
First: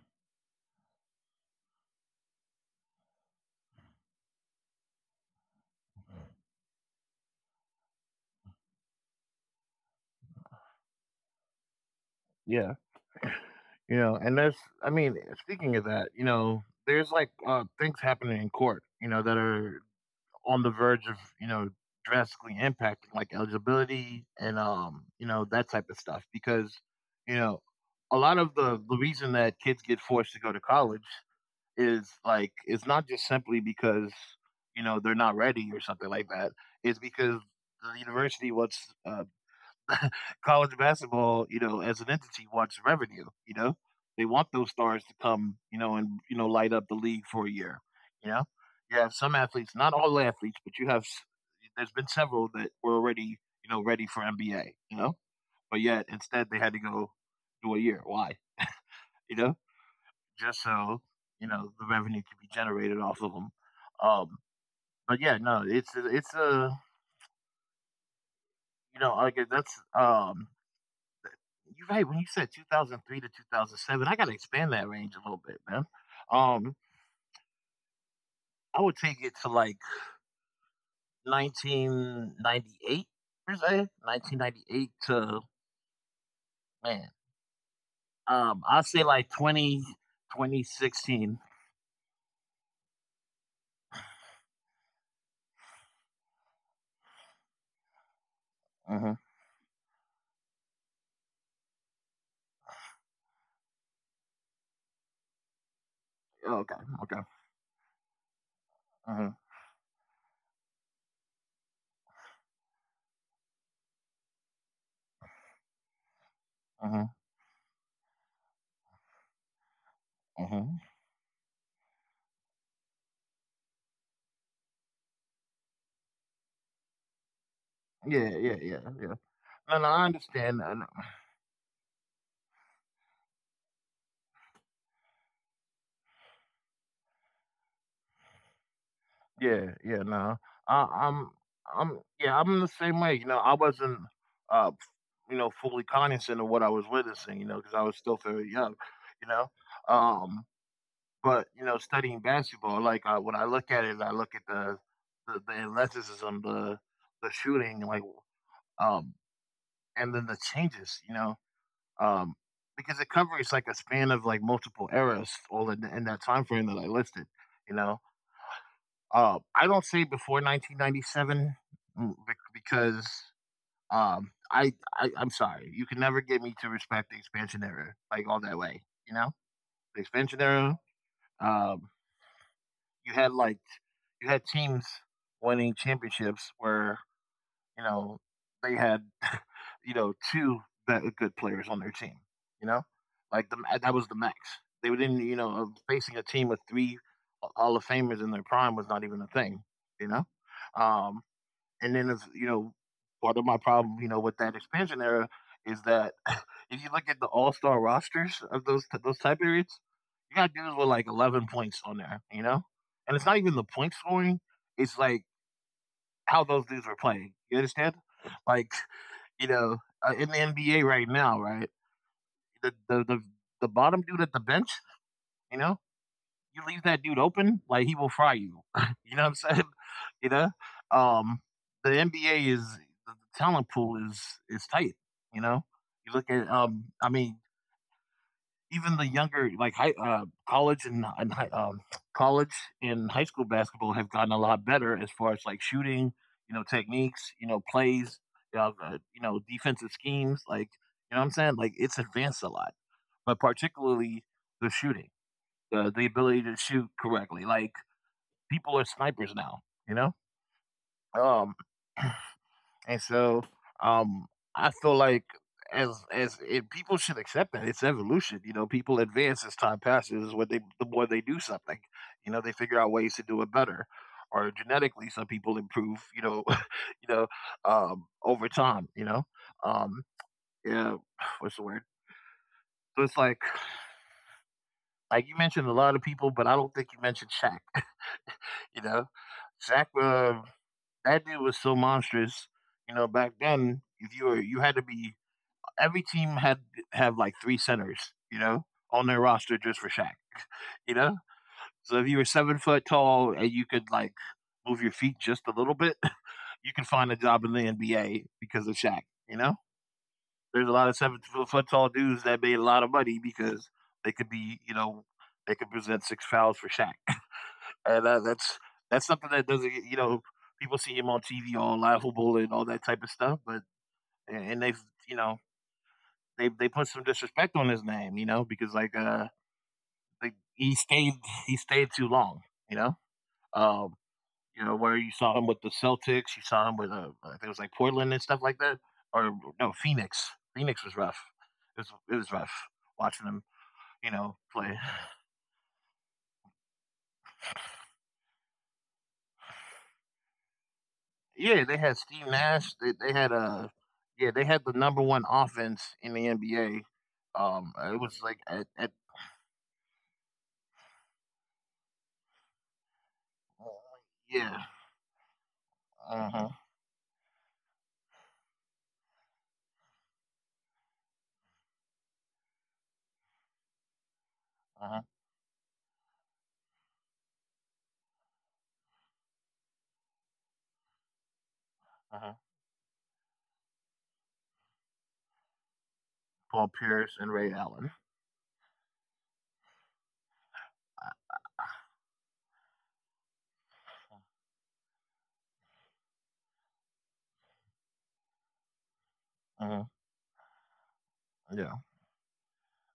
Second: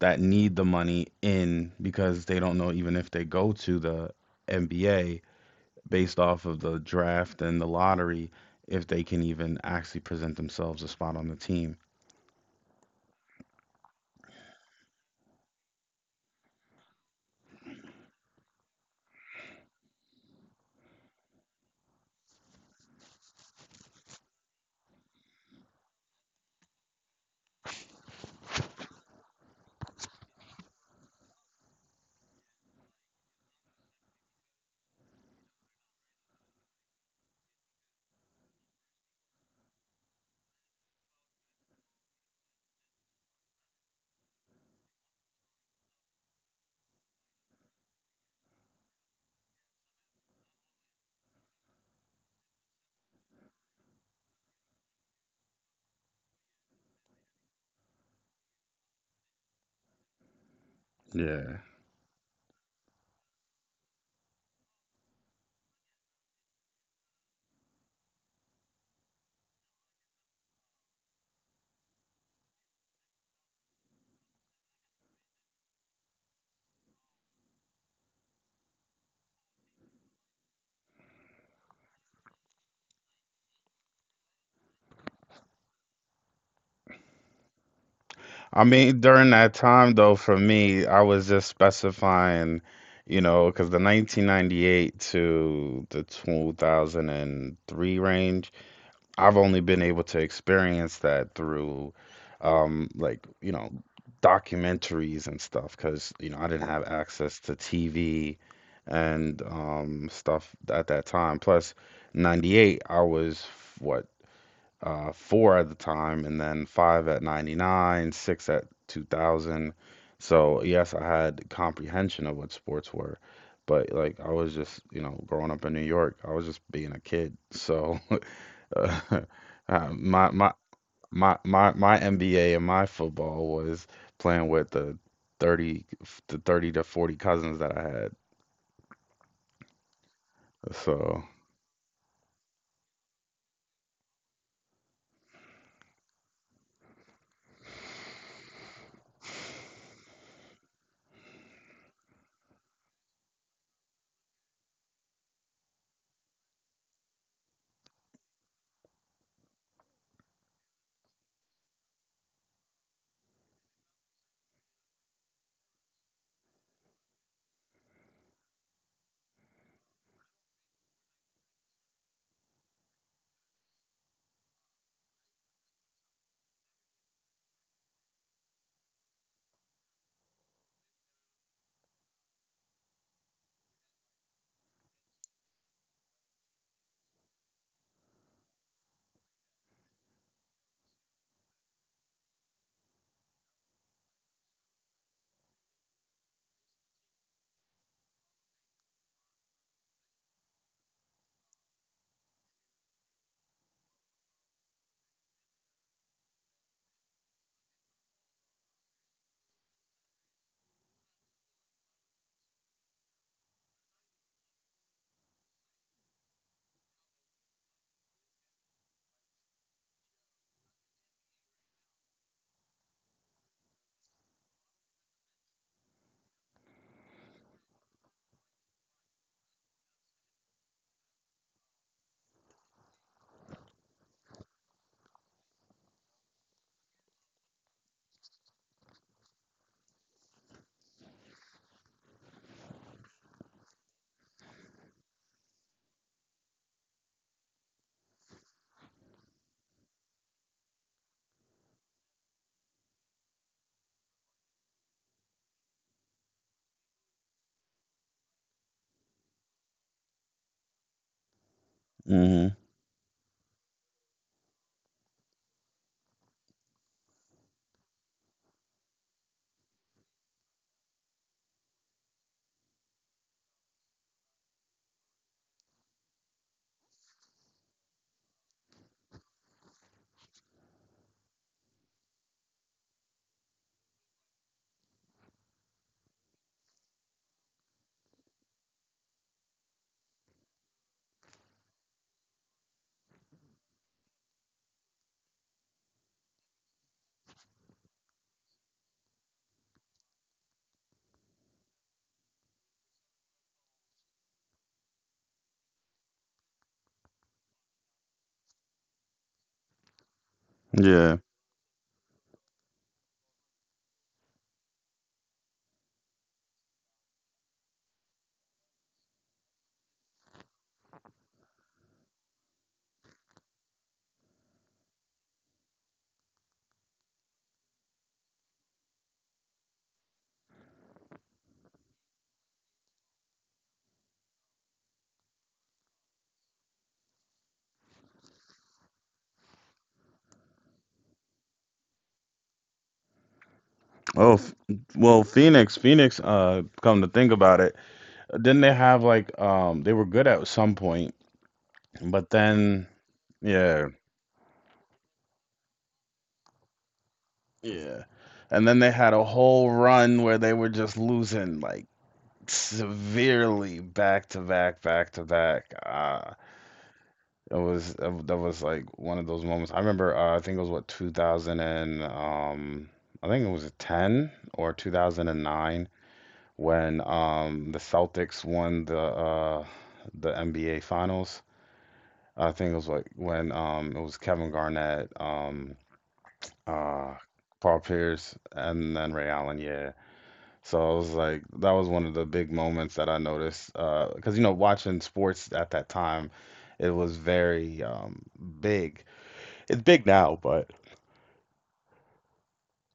B: that need the money in because they don't know even if they go to the NBA based off of the draft and the lottery if they can even actually present themselves a spot on the team.
A: Yeah, and there's. I mean, speaking of that, there's like things happening in court. That are on the verge of, drastically impacting like eligibility and that type of stuff because, you know, a lot of the reason that kids get forced to go to college is like it's not just simply because, they're not ready or something like that. It's because the university wants college basketball, as an entity wants revenue. They want those stars to come, and light up the league for a year. You know? You have some athletes, not all athletes, but you have there's been several that were already, ready for NBA, you know? But yet instead they had to go do a year. Why? You know? Just so,
B: Yeah,
A: the revenue could be generated off of them. Um but yeah, no, it's a, like that's You're right. When you said 2003 to 2007, I got to expand that range a little bit, man. Um, I would take it to like 1998 per se, 1998 to man.
B: I
A: I would
B: mean,
A: say like
B: during that
A: twenty
B: time, though, for
A: twenty
B: me, I was
A: sixteen.
B: just specifying, because the 1998 to the 2003 range,
A: 2016.
B: I've only been able to experience that through, like, documentaries and stuff, because, I
A: Mhm.
B: didn't
A: Okay.
B: have
A: Okay.
B: access to TV
A: Mhm.
B: and stuff at that time. Plus, 98, I was, what, four at the time, and then five
A: Mhm.
B: at 99, six at 2000. So,
A: Mhm.
B: yes, I had comprehension of what sports were, but like I was just, growing up in New York, I was just being a kid. So,
A: Yeah. Yeah. Yeah.
B: uh,
A: Yeah. No, no, I
B: my, my,
A: understand that.
B: my NBA and my football was playing with the 30 to 30 to 40 cousins that I had.
A: Yeah, yeah, no. I,
B: So,
A: I'm, yeah, I'm the same way. I wasn't, uh, f- fully cognizant of what I was witnessing. Because I was still very young. You know, um, but studying basketball, like I, when I look at it, I look at the athleticism, the shooting, like, um, and then the changes. Um, because it covers like a span of like multiple eras all in that time frame that I listed. You know, I don't say before 1997, because I'm sorry, you can never get me to respect the expansion era like all that way. You know, the expansion era. Um, you had like you had teams winning championships where you know they had two good players on their team. You know, like the that was the max. They didn't facing a team with three Hall of Famers in their prime was not even a thing. You know. Um, and then if part of my problem, with that expansion era is that if you look at the all star rosters of those time periods, you got dudes with like 11 points on there, you know? And it's not even the point scoring, it's like how those dudes were playing. You understand? Like, you know, in the NBA right now, right? The the the, the bottom dude at the bench, you know, you leave that dude open, like he will fry you. You know what I'm saying? You know, um, the NBA is the talent pool is tight. You know, you look at I mean, even the younger like high college and high, college and high school basketball have gotten a lot better as far as like shooting, techniques, plays, defensive schemes. Like what I'm saying like it's advanced a lot, but particularly the shooting, the ability to shoot correctly, like people are snipers now, you know? Um
B: hmm,
A: and so um I feel like as and people should accept that it's evolution. People advance as time passes. What they The more they do something, they figure out ways to do it better, or genetically, some people improve. You know, over time. Um, yeah, what's the word? So it's like you mentioned a lot of people, but I don't think you mentioned Shaq. You know, Shaq. That dude was so monstrous. Back then, if you were, you had to be. Every team had have like three centers, on their roster just for Shaq. You know, so if you were 7 foot tall and you could like move your feet just a little bit, you can find a job in the NBA because of Shaq. You know, there's a lot
B: yeah.
A: of 7 foot tall dudes that made a lot of money because they could be, they could present six fouls for Shaq. And that's something that doesn't get- people see him on TV all laughable and all that type of stuff, but and they've you know they put some disrespect on his name, because like he stayed too long, you know. Um, you know where you saw him with the Celtics, you saw him with I think it was like Portland and stuff like that, or no, Phoenix. Phoenix was rough. It was rough watching him,
B: Oh,
A: play.
B: well, Phoenix, come to think about it. Didn't they have like they were good at some point,
A: Yeah, they had Steve
B: but
A: Nash.
B: then
A: They had a,
B: yeah,
A: yeah, they had the number one offense in the NBA. It
B: yeah.
A: was like at,
B: And then
A: at
B: they had a whole run where they were just losing like severely back to
A: yeah,
B: back, back to back.
A: uh
B: Uh
A: huh,
B: it was that was like one of those moments. I remember I think it was what 2000 and I think it was 10 or
A: uh huh,
B: 2009 when the Celtics won the NBA finals.
A: uh huh.
B: I think it was like when it was Kevin Garnett,
A: Paul
B: uh
A: Pierce and Ray
B: Paul
A: Allen.
B: Pierce, and then Ray Allen, yeah. So I was like that was one of the big moments that I noticed, because you know watching sports at that time it was very big.
A: Uh
B: It's
A: huh.
B: big now, but
A: Yeah.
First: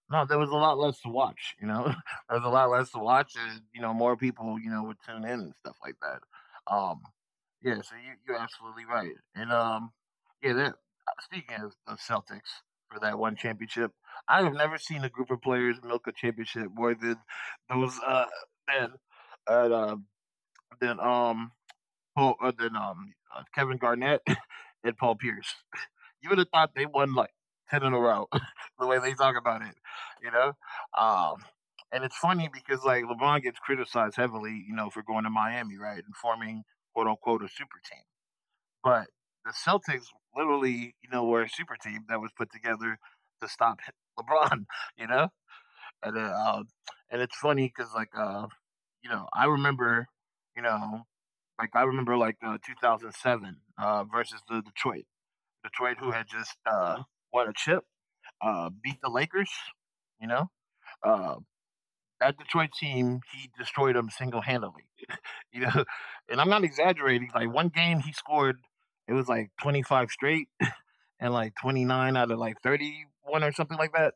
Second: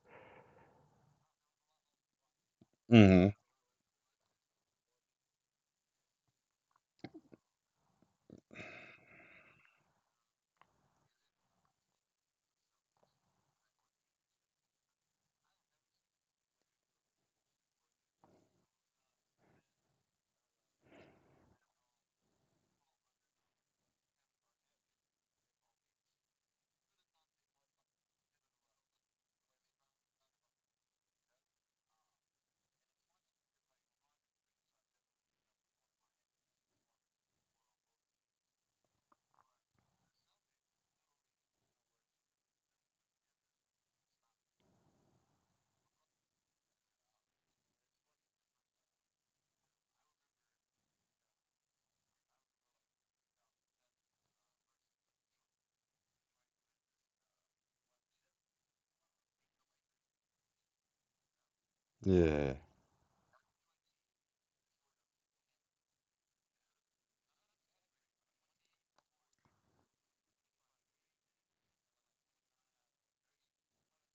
A: No, there was a lot less to watch, you know? There was a lot less to
B: hmm
A: watch and, more people, would tune in and stuff like that. Um, yeah, so you're absolutely right. And, yeah, speaking of, Celtics for that one championship, I have never seen a group of players milk a championship more than those, than, uh, than, Paul, Kevin Garnett and Paul Pierce you would have thought they won like 10 in a row, the way they talk about it, you know? Um, and it's funny because like LeBron gets criticized heavily, for going to Miami, right? And forming quote unquote a super team. But the Celtics literally, were a super team that was put together to stop LeBron, you know? And, uh, um, and it's funny because you know, I remember, you know, I remember like 2007 versus the Detroit, who had just won a chip, beat the Lakers. You know, uh, that
B: yeah.
A: Detroit team, he destroyed them single handedly. You know, and I'm not exaggerating. Like one game, he scored. It was like 25 straight and like 29 out of like 31 or something like that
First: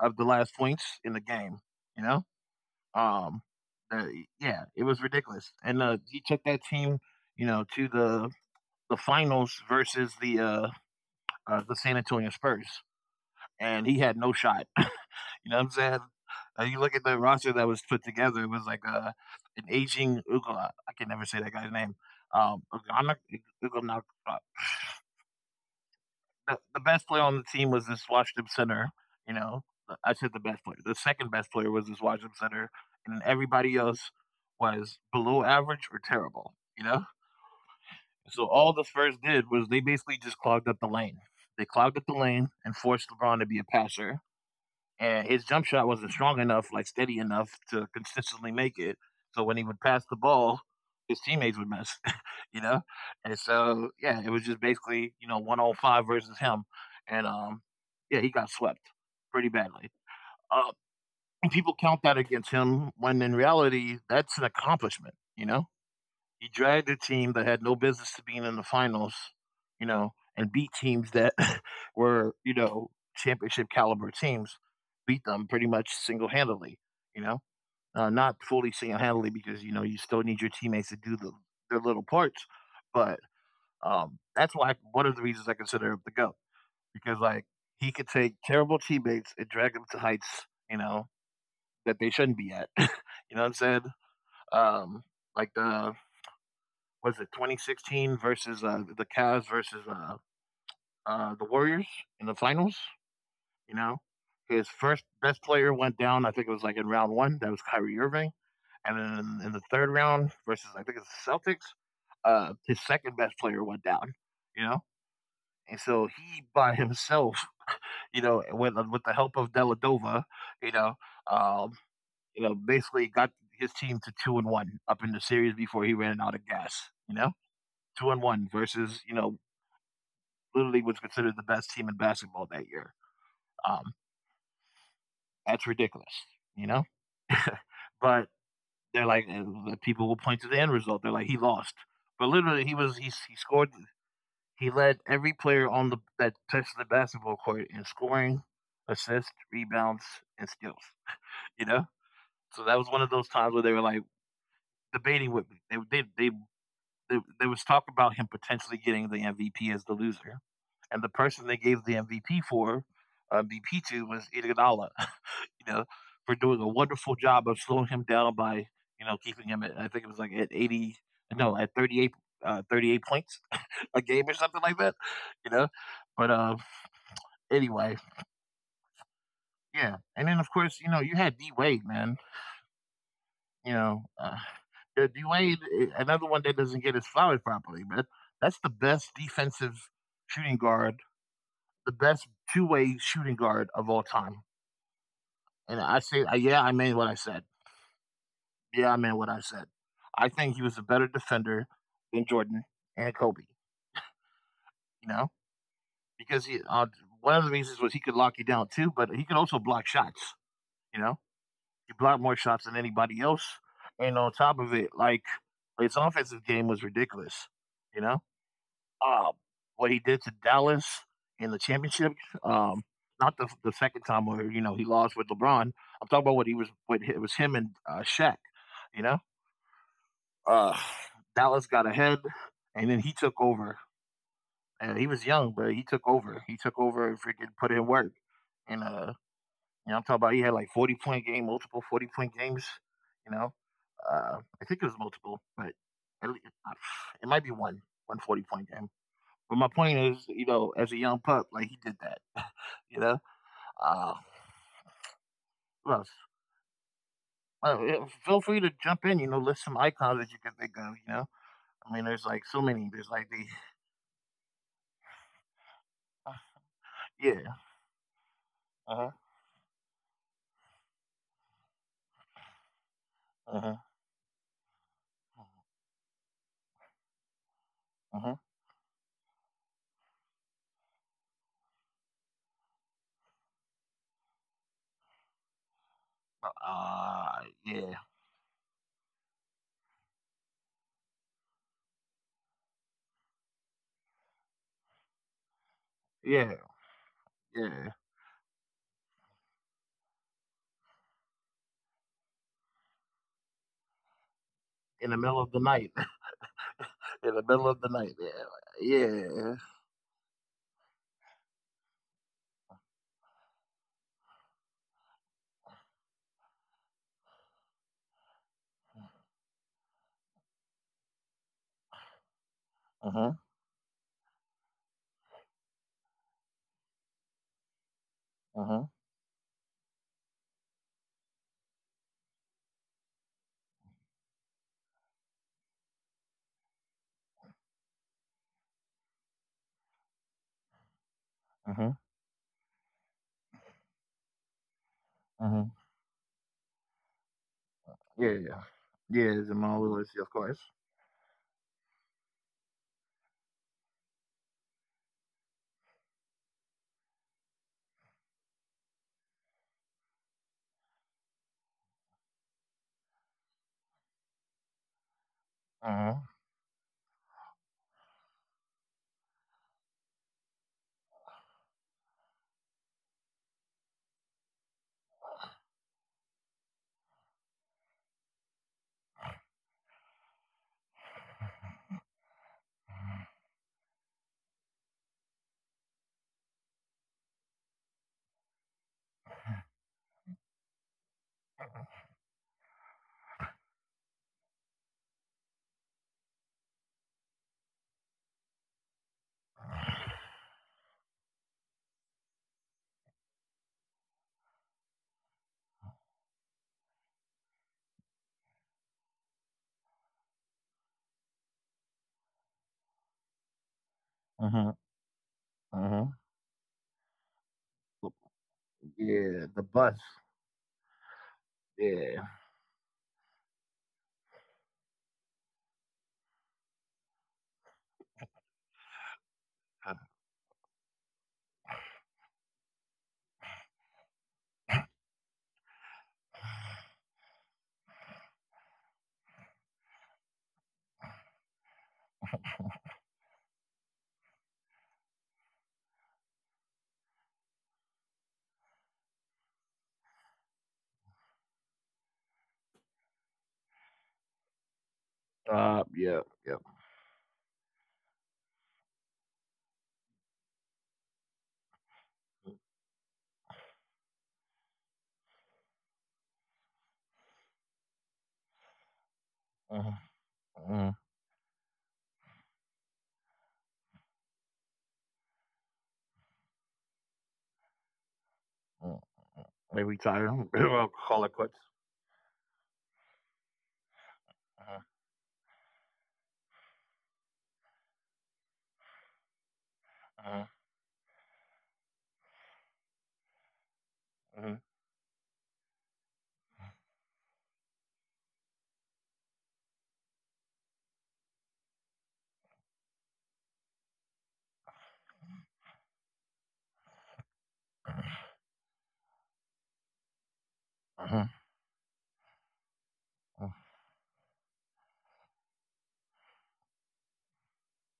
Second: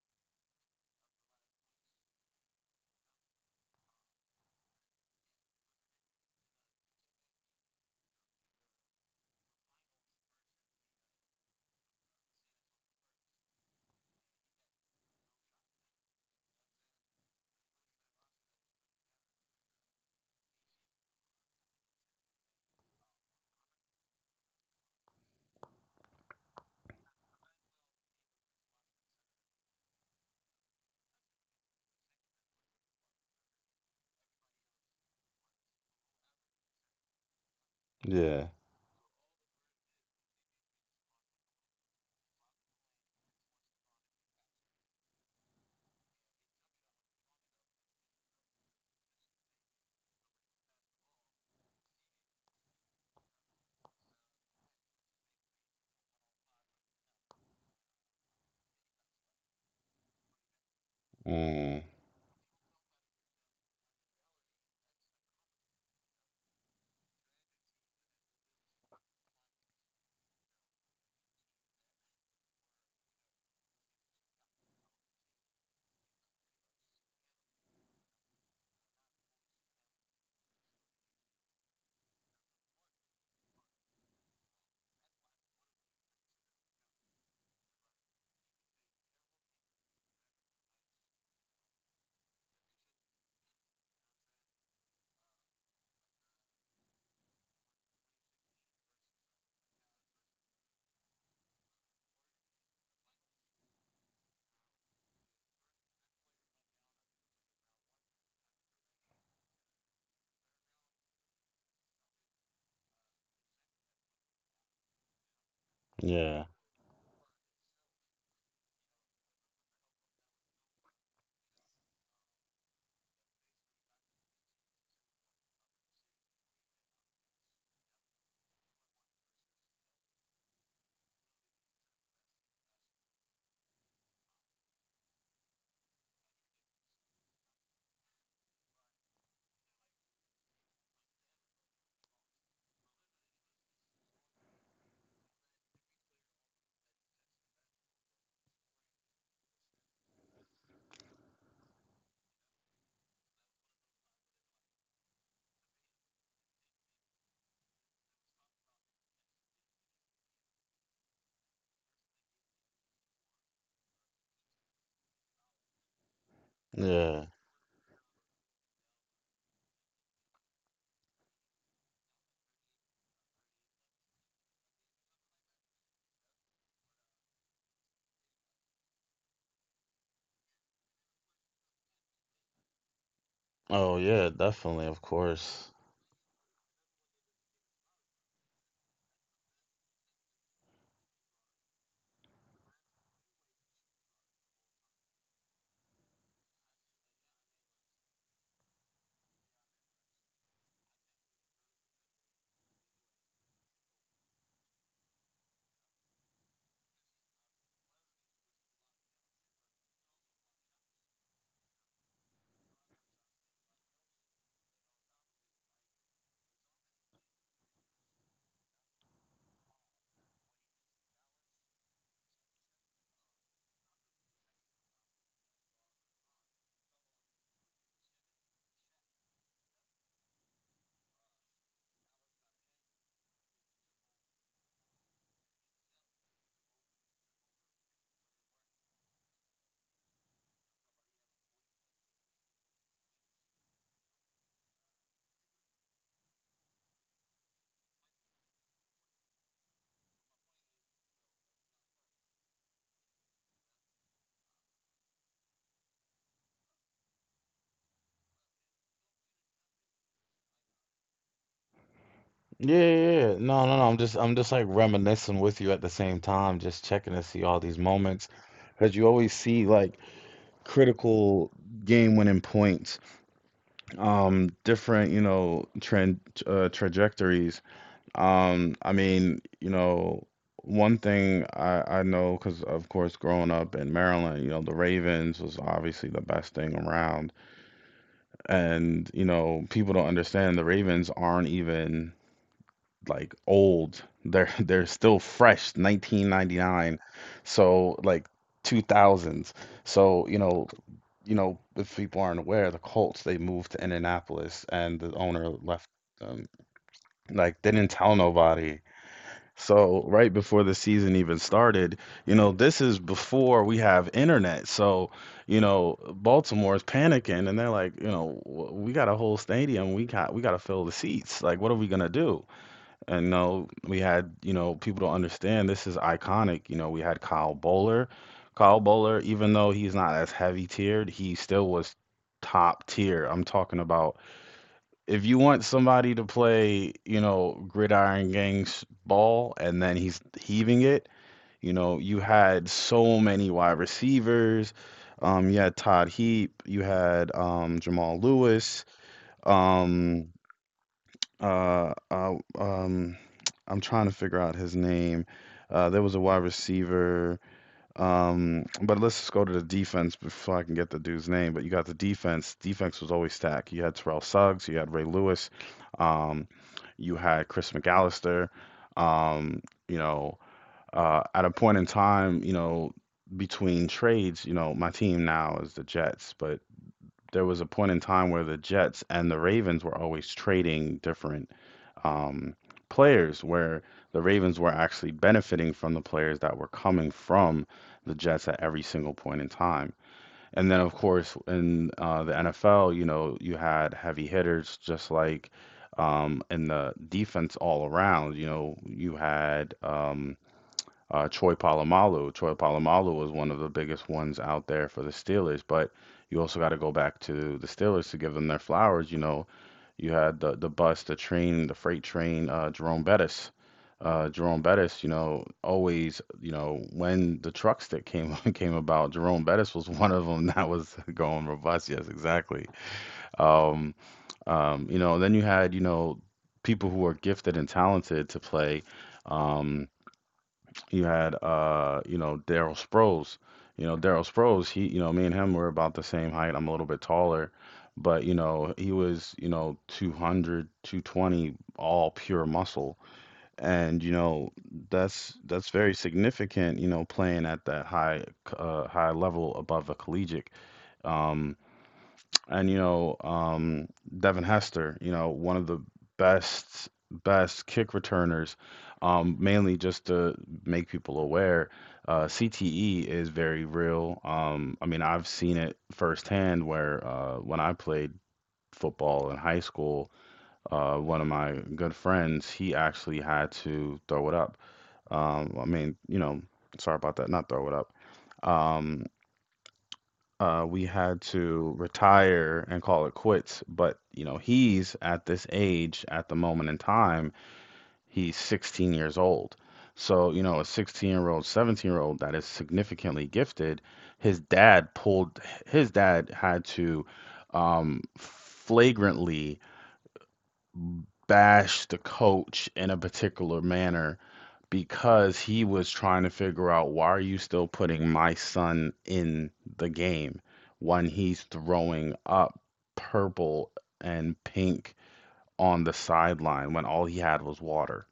A: of the last points in the game. You know, um, uh, yeah, it was ridiculous. And he took that team, to the finals versus the San Antonio Spurs. And he had no shot. You know what I'm saying? You look at the roster that was put together, it was like an aging Ugla. I can never say that guy's name. Um, Ugana, Ugana, the best player on the team was this Washington center. You know, I said the best player. The second best player was this Washington center, and everybody else was below average or terrible. You know,
B: Yeah.
A: so all the Spurs did was they basically just clogged up the lane. They clogged up the lane and forced LeBron to be a passer, and his jump shot wasn't strong enough, like steady enough to consistently make it. So when he would pass the ball, his teammates would miss. you know. And so yeah, it was just basically 105 versus him, and yeah, he got swept pretty badly. Uh, People
B: Mm.
A: count that against him when in reality that's an accomplishment. He dragged a team that had no business to being in the finals, and beat teams that were, championship caliber teams, beat them pretty much single handedly, you know, not fully single handedly because, you still need your teammates to do their little parts. But that's why one of the reasons I consider him the GOAT because, like, he could take terrible teammates and drag them to heights, that they shouldn't be at. You know what I'm saying? Um, like the was it 2016 versus the Cavs versus the Warriors in the finals? You know, his first best player went down. I think it was like in round one. That was Kyrie Irving, and then in the third round versus I think it's the Celtics, his second best player went down. You know, and so he
B: Yeah.
A: by himself, with the help of Deladova, you know, um, basically got his team to 2-1 up in the series before he ran out of gas. You know, 2-1 versus literally was considered the best team in basketball that year. Um, that's ridiculous, you know. But they're like, people will point to the end result. They're like he lost, but literally he was he scored. He led every player on the that touched the basketball court in scoring, assists, rebounds, and steals. You know, so that was one of those times where they were like debating with me. They There was talk about him potentially getting the MVP as the loser, and the person they gave the MVP for. BP to was Iguodala, you know, for doing a wonderful
B: Yeah.
A: job of slowing him down by, keeping him at I think it was like at 80, no, at 38 points a game or something like that, you know. But anyway, yeah. And then of course, you had D Wade, man. You
B: Oh
A: know,
B: yeah,
A: uh,
B: definitely, of
A: D Wade
B: course.
A: another one that doesn't get his flowers properly, man. That's the best defensive shooting guard, the best two-way shooting guard of all time. And I say, yeah, I mean what I said. Yeah, I meant what I said. I think he was a better defender than Jordan and Kobe. You know, because he one of the reasons was he could lock you down too, but he could also block shots. You know, he blocked more shots than anybody else. And on top of it, like his offensive game was ridiculous. You know, um, what he did to Dallas in the championship, um, not the second time where he lost with LeBron. I'm talking about what he was what it was him and Shaq. You know. Uh, Dallas got ahead, and then he took over. And he was young, but he took over. He took over and freaking put in work. And I'm talking about he had like 40 point game, multiple 40 point games. You know, I think it was multiple, but at least, it might be one forty point game. But my point is, as a young pup, like he did that. You know, uh, what else? Well, yeah, feel free to jump in. List some icons that you can think of. I mean, there's like so
B: Yeah,
A: many.
B: yeah,
A: There's
B: yeah.
A: like the
B: No, no, no. I'm just like reminiscing with you at the same time, just checking to see all
A: yeah,
B: these moments. Because
A: uh
B: you
A: huh,
B: always see like critical game winning points,
A: uh huh.
B: different, you know, trend trajectories.
A: Uh-huh.
B: I mean, you know, one thing I know because of course growing up in Maryland, you know, the Ravens was obviously the best thing around.
A: Yeah,
B: And, you know, people don't understand the Ravens aren't even like old. They're they're still fresh,
A: yeah,
B: 1999. So
A: yeah.
B: like 2000s. So, you know, if people aren't aware, the Colts they moved to Indianapolis and the
A: In the
B: owner
A: middle of the
B: left
A: night.
B: them.
A: In the
B: Like they
A: middle
B: didn't
A: of the
B: tell
A: night.
B: nobody.
A: Yeah. Yeah.
B: So, right before the season even started, you know, this is before we have internet. So, you know, Baltimore is panicking and they're like, you know, "W- we got a whole stadium. We got to fill the seats. Like, what are we gonna do? And
A: Uh-huh.
B: no, we had, you know, people don't understand this is iconic. You know, we had Kyle Bowler. Kyle
A: Uh-huh.
B: Bowler, even though he's not as heavy tiered, he still was top tier. I'm talking about if you want somebody to play, you know, gridiron gangs ball and then he's heaving it, you know,
A: Uh-huh.
B: you had so many wide receivers. You
A: Uh-huh.
B: had Todd Heap, you had Jamal
A: Yeah. Yeah.
B: Lewis.
A: Yeah, it's in my little
B: Um,
A: of course.
B: uh, I, um, I'm trying to figure out his name. There was a wide receiver. But let's just go to the defense before I can get the dude's name. But you got the defense. Defense was always stacked. You had Terrell Suggs. You had Ray Lewis.
A: Uh-huh.
B: Um, you had Chris McAllister. Um, you know, at a point in time, you know, between trades, you know, my team now is the Jets, but there was a point in time where the Jets and the Ravens were always trading different um, players where the Ravens were actually benefiting from the players that were coming from the Jets at every single point in time. And then, of course, in the NFL, you know, you had heavy hitters just like in the defense all around. You know, you had. Troy Polamalu. Troy Polamalu was one of the biggest ones out there for the Steelers, but you also got to go back to the Steelers to give them their flowers. You know, you had the bus, the train, the freight train, Jerome Bettis. Jerome
A: Uh-huh.
B: Bettis, you know,
A: Uh-huh.
B: always, you know, when the truck stick came came about, Jerome
A: Yeah. The
B: Bettis was
A: bus.
B: one of them that was going robust. Yes,
A: Yeah.
B: exactly. Um, you know, then you had, you know, people who are gifted and talented to play. Um, you had you know, Daryl Sproles. You know, Daryl Sproles, he, you know, me and him were about the same height. I'm a little bit taller, but you know, he was, you know, 200, 220, all pure muscle. And you know, that's very significant, you know, playing at that high level above a collegiate. Um, and you know Devin Hester, you know one of the
A: Yeah, yeah.
B: best best kick returners, mainly just to make people aware. CTE is very real. I mean, I've seen it firsthand where when I played football in high
A: Uh-huh.
B: school,
A: Uh-huh.
B: one of my good friends, he actually had to throw it up. I mean, you know, sorry about that, not throw it up. Um,
A: uh-huh. They retire.
B: we
A: I'll
B: had
A: call it quits.
B: to retire and call it quits. But, you know,
A: Uh-huh.
B: he's at this age, at the moment in time, he's 16 years old. So, you
A: Uh-huh.
B: know, a 16-year-old, 17-year-old that is significantly gifted, his
A: Uh-huh.
B: dad pulled, his dad had to flagrantly bash the coach in a particular manner because he was trying to figure out why are you still putting my son in the game when
A: Uh-huh.
B: he's throwing up
A: uh-huh,
B: purple and pink on the sideline when all he had was water.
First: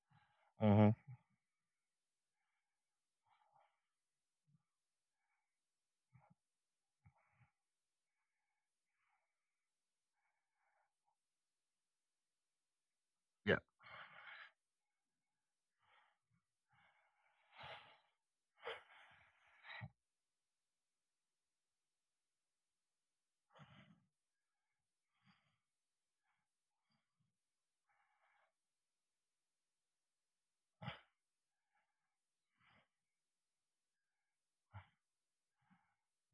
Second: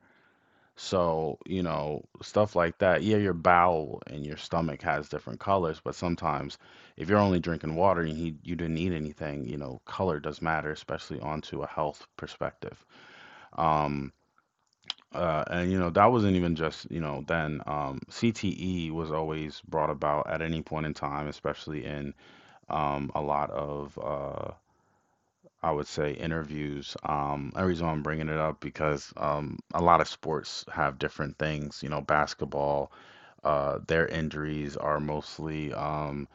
A: uh-huh.
B: So, you know, stuff like that. Yeah, your bowel and your stomach has different colors, but sometimes if you're only drinking water and you didn't eat anything, you know, color does matter, especially onto a health perspective.
A: Yeah.
B: Um, and you know that wasn't even just you know then. CTE was always brought about at any point in time, especially in a lot of I would say interviews. The reason why I'm bringing it up because a lot of sports have different things. You know, basketball, their injuries are mostly um,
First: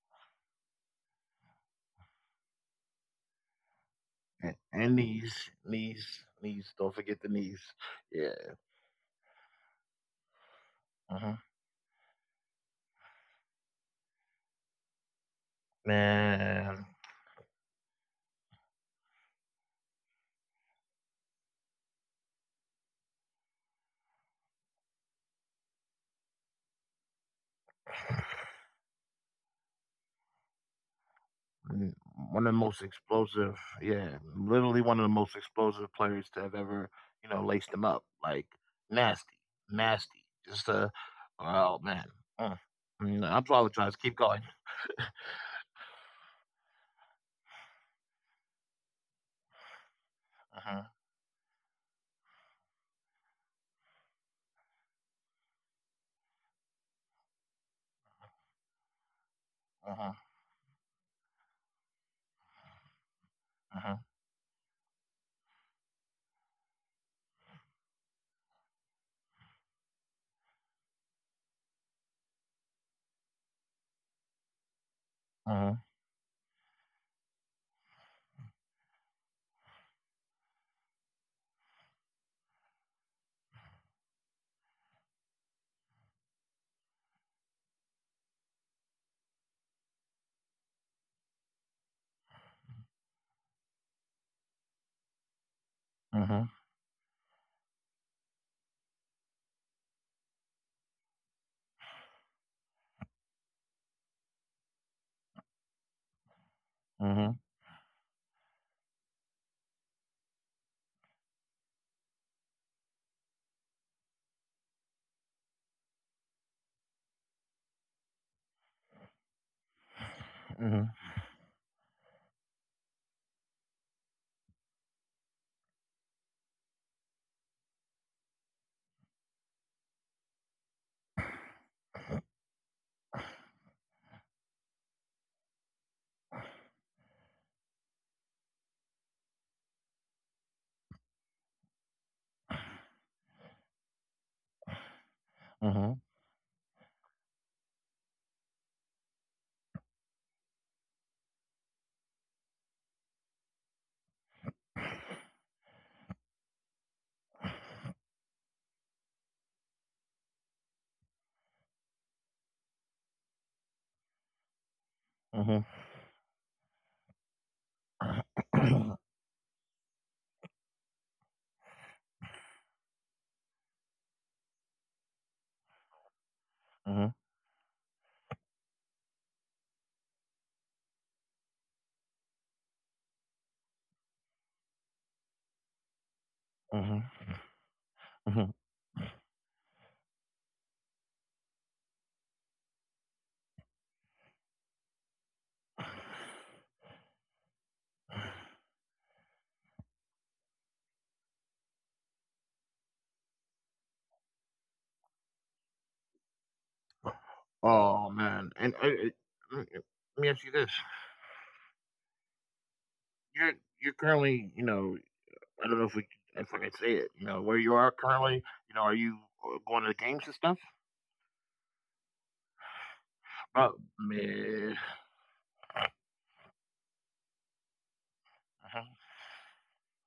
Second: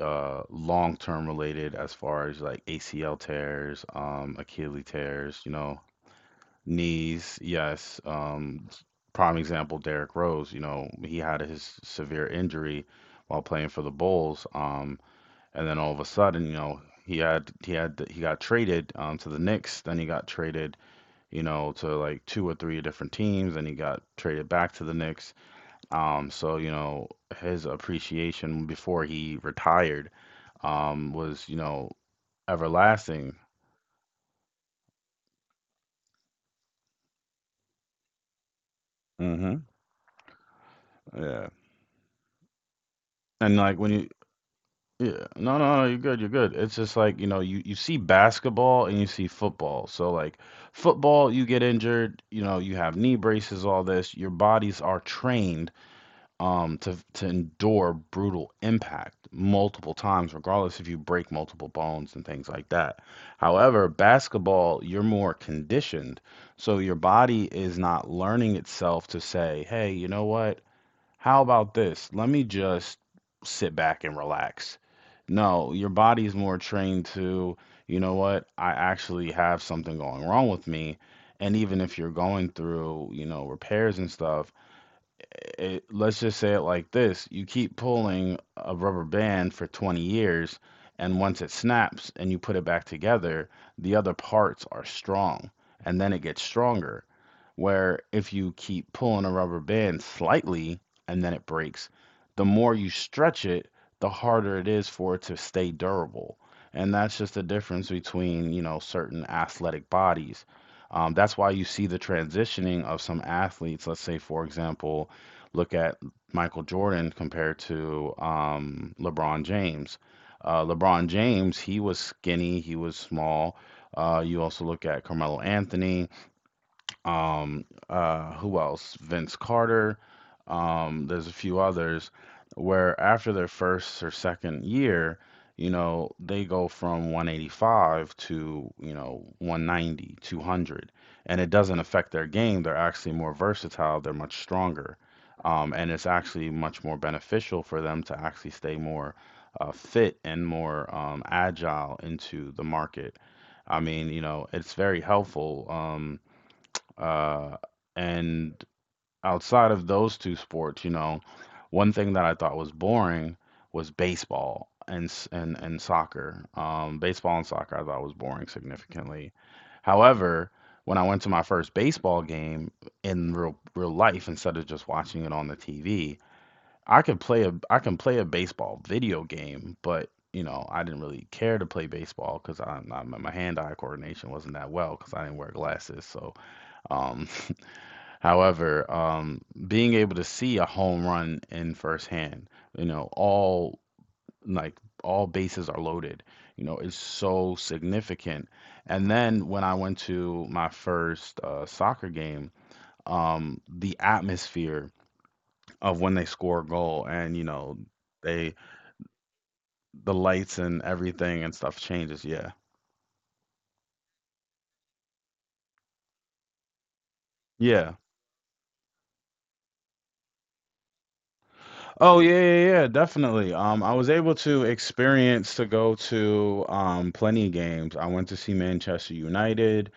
B: uh, long-term related as far as like ACL tears,
A: And,
B: Achilles
A: and knees.
B: tears. You know,
A: Knees. Knees. Don't forget the
B: knees,
A: knees.
B: yes.
A: Yeah.
B: Prime example, Derrick Rose. You know, he
A: Uh-huh.
B: had his severe injury while playing for the Bulls. And then all of a sudden, you know,
A: Man,
B: he got traded to the Knicks. Then he got traded, you know, to like two or three different teams. And he got traded back to the Knicks. So you know, his appreciation before he retired, was you know
A: mm, one of the most
B: everlasting.
A: explosive, yeah, literally one of the most explosive players to have ever, laced him up. Like nasty,
B: hmm
A: nasty. Just
B: Yeah.
A: oh man. Mm. I
B: And like when
A: apologize.
B: you
A: Keep going.
B: Yeah. No, no, no, you're good, you're good. It's just like, you know, you see basketball and you see football. So like
A: Uh-huh.
B: football, you get injured, you know, you have knee braces, all this. Your bodies are trained to endure brutal impact multiple
A: Uh-huh.
B: times, regardless if you break multiple bones and things like that. However,
A: Uh-huh.
B: basketball, you're more conditioned. So your body is not learning itself to say, "Hey, you know what? How about this? Let me just sit back and relax.
A: Uh-huh.
B: No, your body's more trained to, you know what? I actually have something going wrong with me. And even if you're going through, you know, repairs and stuff, it, let's just say it like this you keep pulling a rubber band for 20 years and once it snaps and you put it back together the other parts are strong and then it
A: Uh-huh.
B: gets stronger where if you keep pulling a rubber band slightly and then it breaks the more you stretch it the harder it is for it to stay durable and that's
A: Uh-huh.
B: just the difference between you know certain athletic bodies. That's why you see the transitioning of some athletes. Let's say, for example, look at Michael Jordan compared to LeBron James. LeBron James, he was skinny, he was small. You also look at Carmelo Anthony, who else, Vince Carter, there's a few others where after their first or second year you know they go from 185 to you know 190 200 and it doesn't affect their game, they're actually more versatile, they're much stronger.
A: Uh-huh.
B: And it's actually much more beneficial for them to actually stay more fit and more agile into the market. I mean, you know, it's very helpful. Uh, and outside of those two sports, you know, one thing that I thought was boring was baseball
A: Uh-huh.
B: and soccer. Baseball and soccer I thought was boring
A: Uh-huh.
B: significantly. However, when I went to my first baseball game in real real life instead of just watching it on the TV,
A: Uh-huh.
B: I could play a I can play a baseball video game, but you know, I didn't really care to play baseball because I my hand-eye coordination wasn't that well because I didn't wear glasses. So,
A: Uh-huh.
B: um,
A: Uh-huh.
B: however, being able to see a home run in firsthand, you know, all like all bases are loaded, you know, is so significant. And then when I went to my first soccer game, the atmosphere of when they score a goal and, you know,
A: Oh man.
B: they
A: Let
B: the
A: me ask you
B: lights
A: this.
B: and everything and stuff changes. Yeah.
A: You're you're currently, I don't know if we if I can say it. You know where you are
B: Yeah.
A: currently. Are you going to the games and stuff?
B: Oh yeah, yeah, yeah, definitely.
A: Oh
B: I was able to
A: man,
B: experience to go to plenty of games. I went to see
A: uh-huh,
B: Manchester United.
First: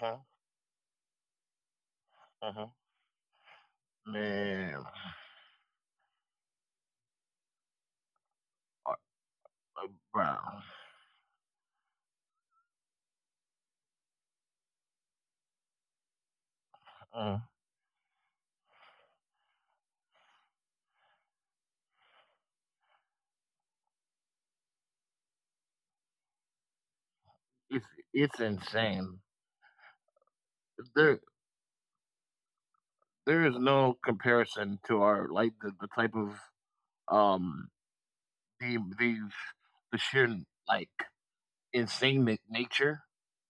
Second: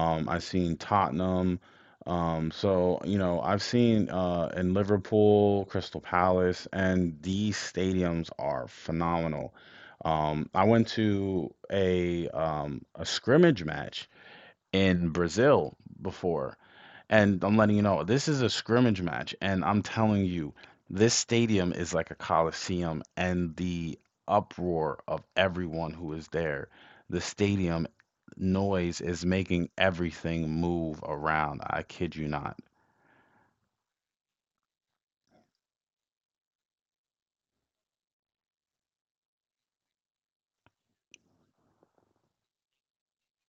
A: uh-huh,
B: I seen Tottenham.
A: uh-huh.
B: So you know, I've seen in
A: Man,
B: Liverpool, Crystal Palace, and these stadiums are
A: Uh,
B: phenomenal.
A: bro,
B: I went to a scrimmage match in Brazil before.
A: uh,
B: And I'm letting you know, this is a scrimmage match. And I'm telling you, this stadium is like a coliseum, and the uproar of everyone who is there, the
A: it's
B: stadium
A: it's
B: noise
A: insane.
B: is making everything move
A: There
B: around. I kid you not.
A: there is no comparison to our like the type of um the the the sheer like insane nature,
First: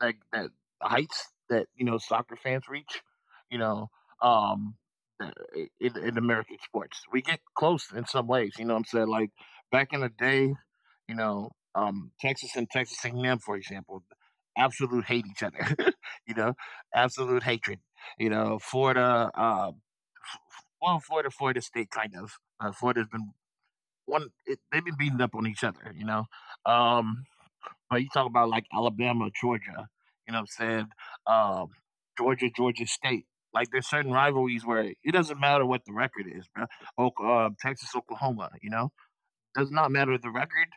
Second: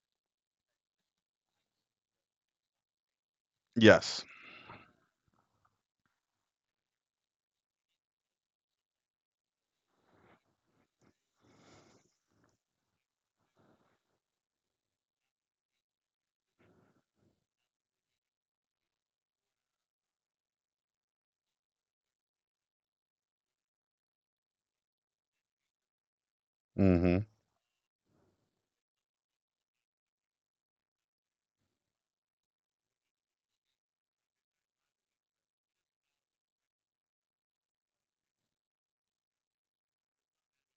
A: like that heights that soccer fans reach, you know,
B: Yes.
A: um, uh, in American sports. We get close in some ways. You know what I'm saying? Like back in the day, you know, Texas and Texas A&M, for example, absolute hate each other, you know, absolute hatred. Florida, well, Florida, Florida State, kind of. Florida's been one; they've been beating up on each other.
B: Mm-hmm.
A: Um, but you talk about like Alabama, Georgia, you know what I'm saying? Um, Georgia, Georgia State. Like there's certain rivalries where it doesn't matter what the record is, bro. Texas, Oklahoma, does not matter the record,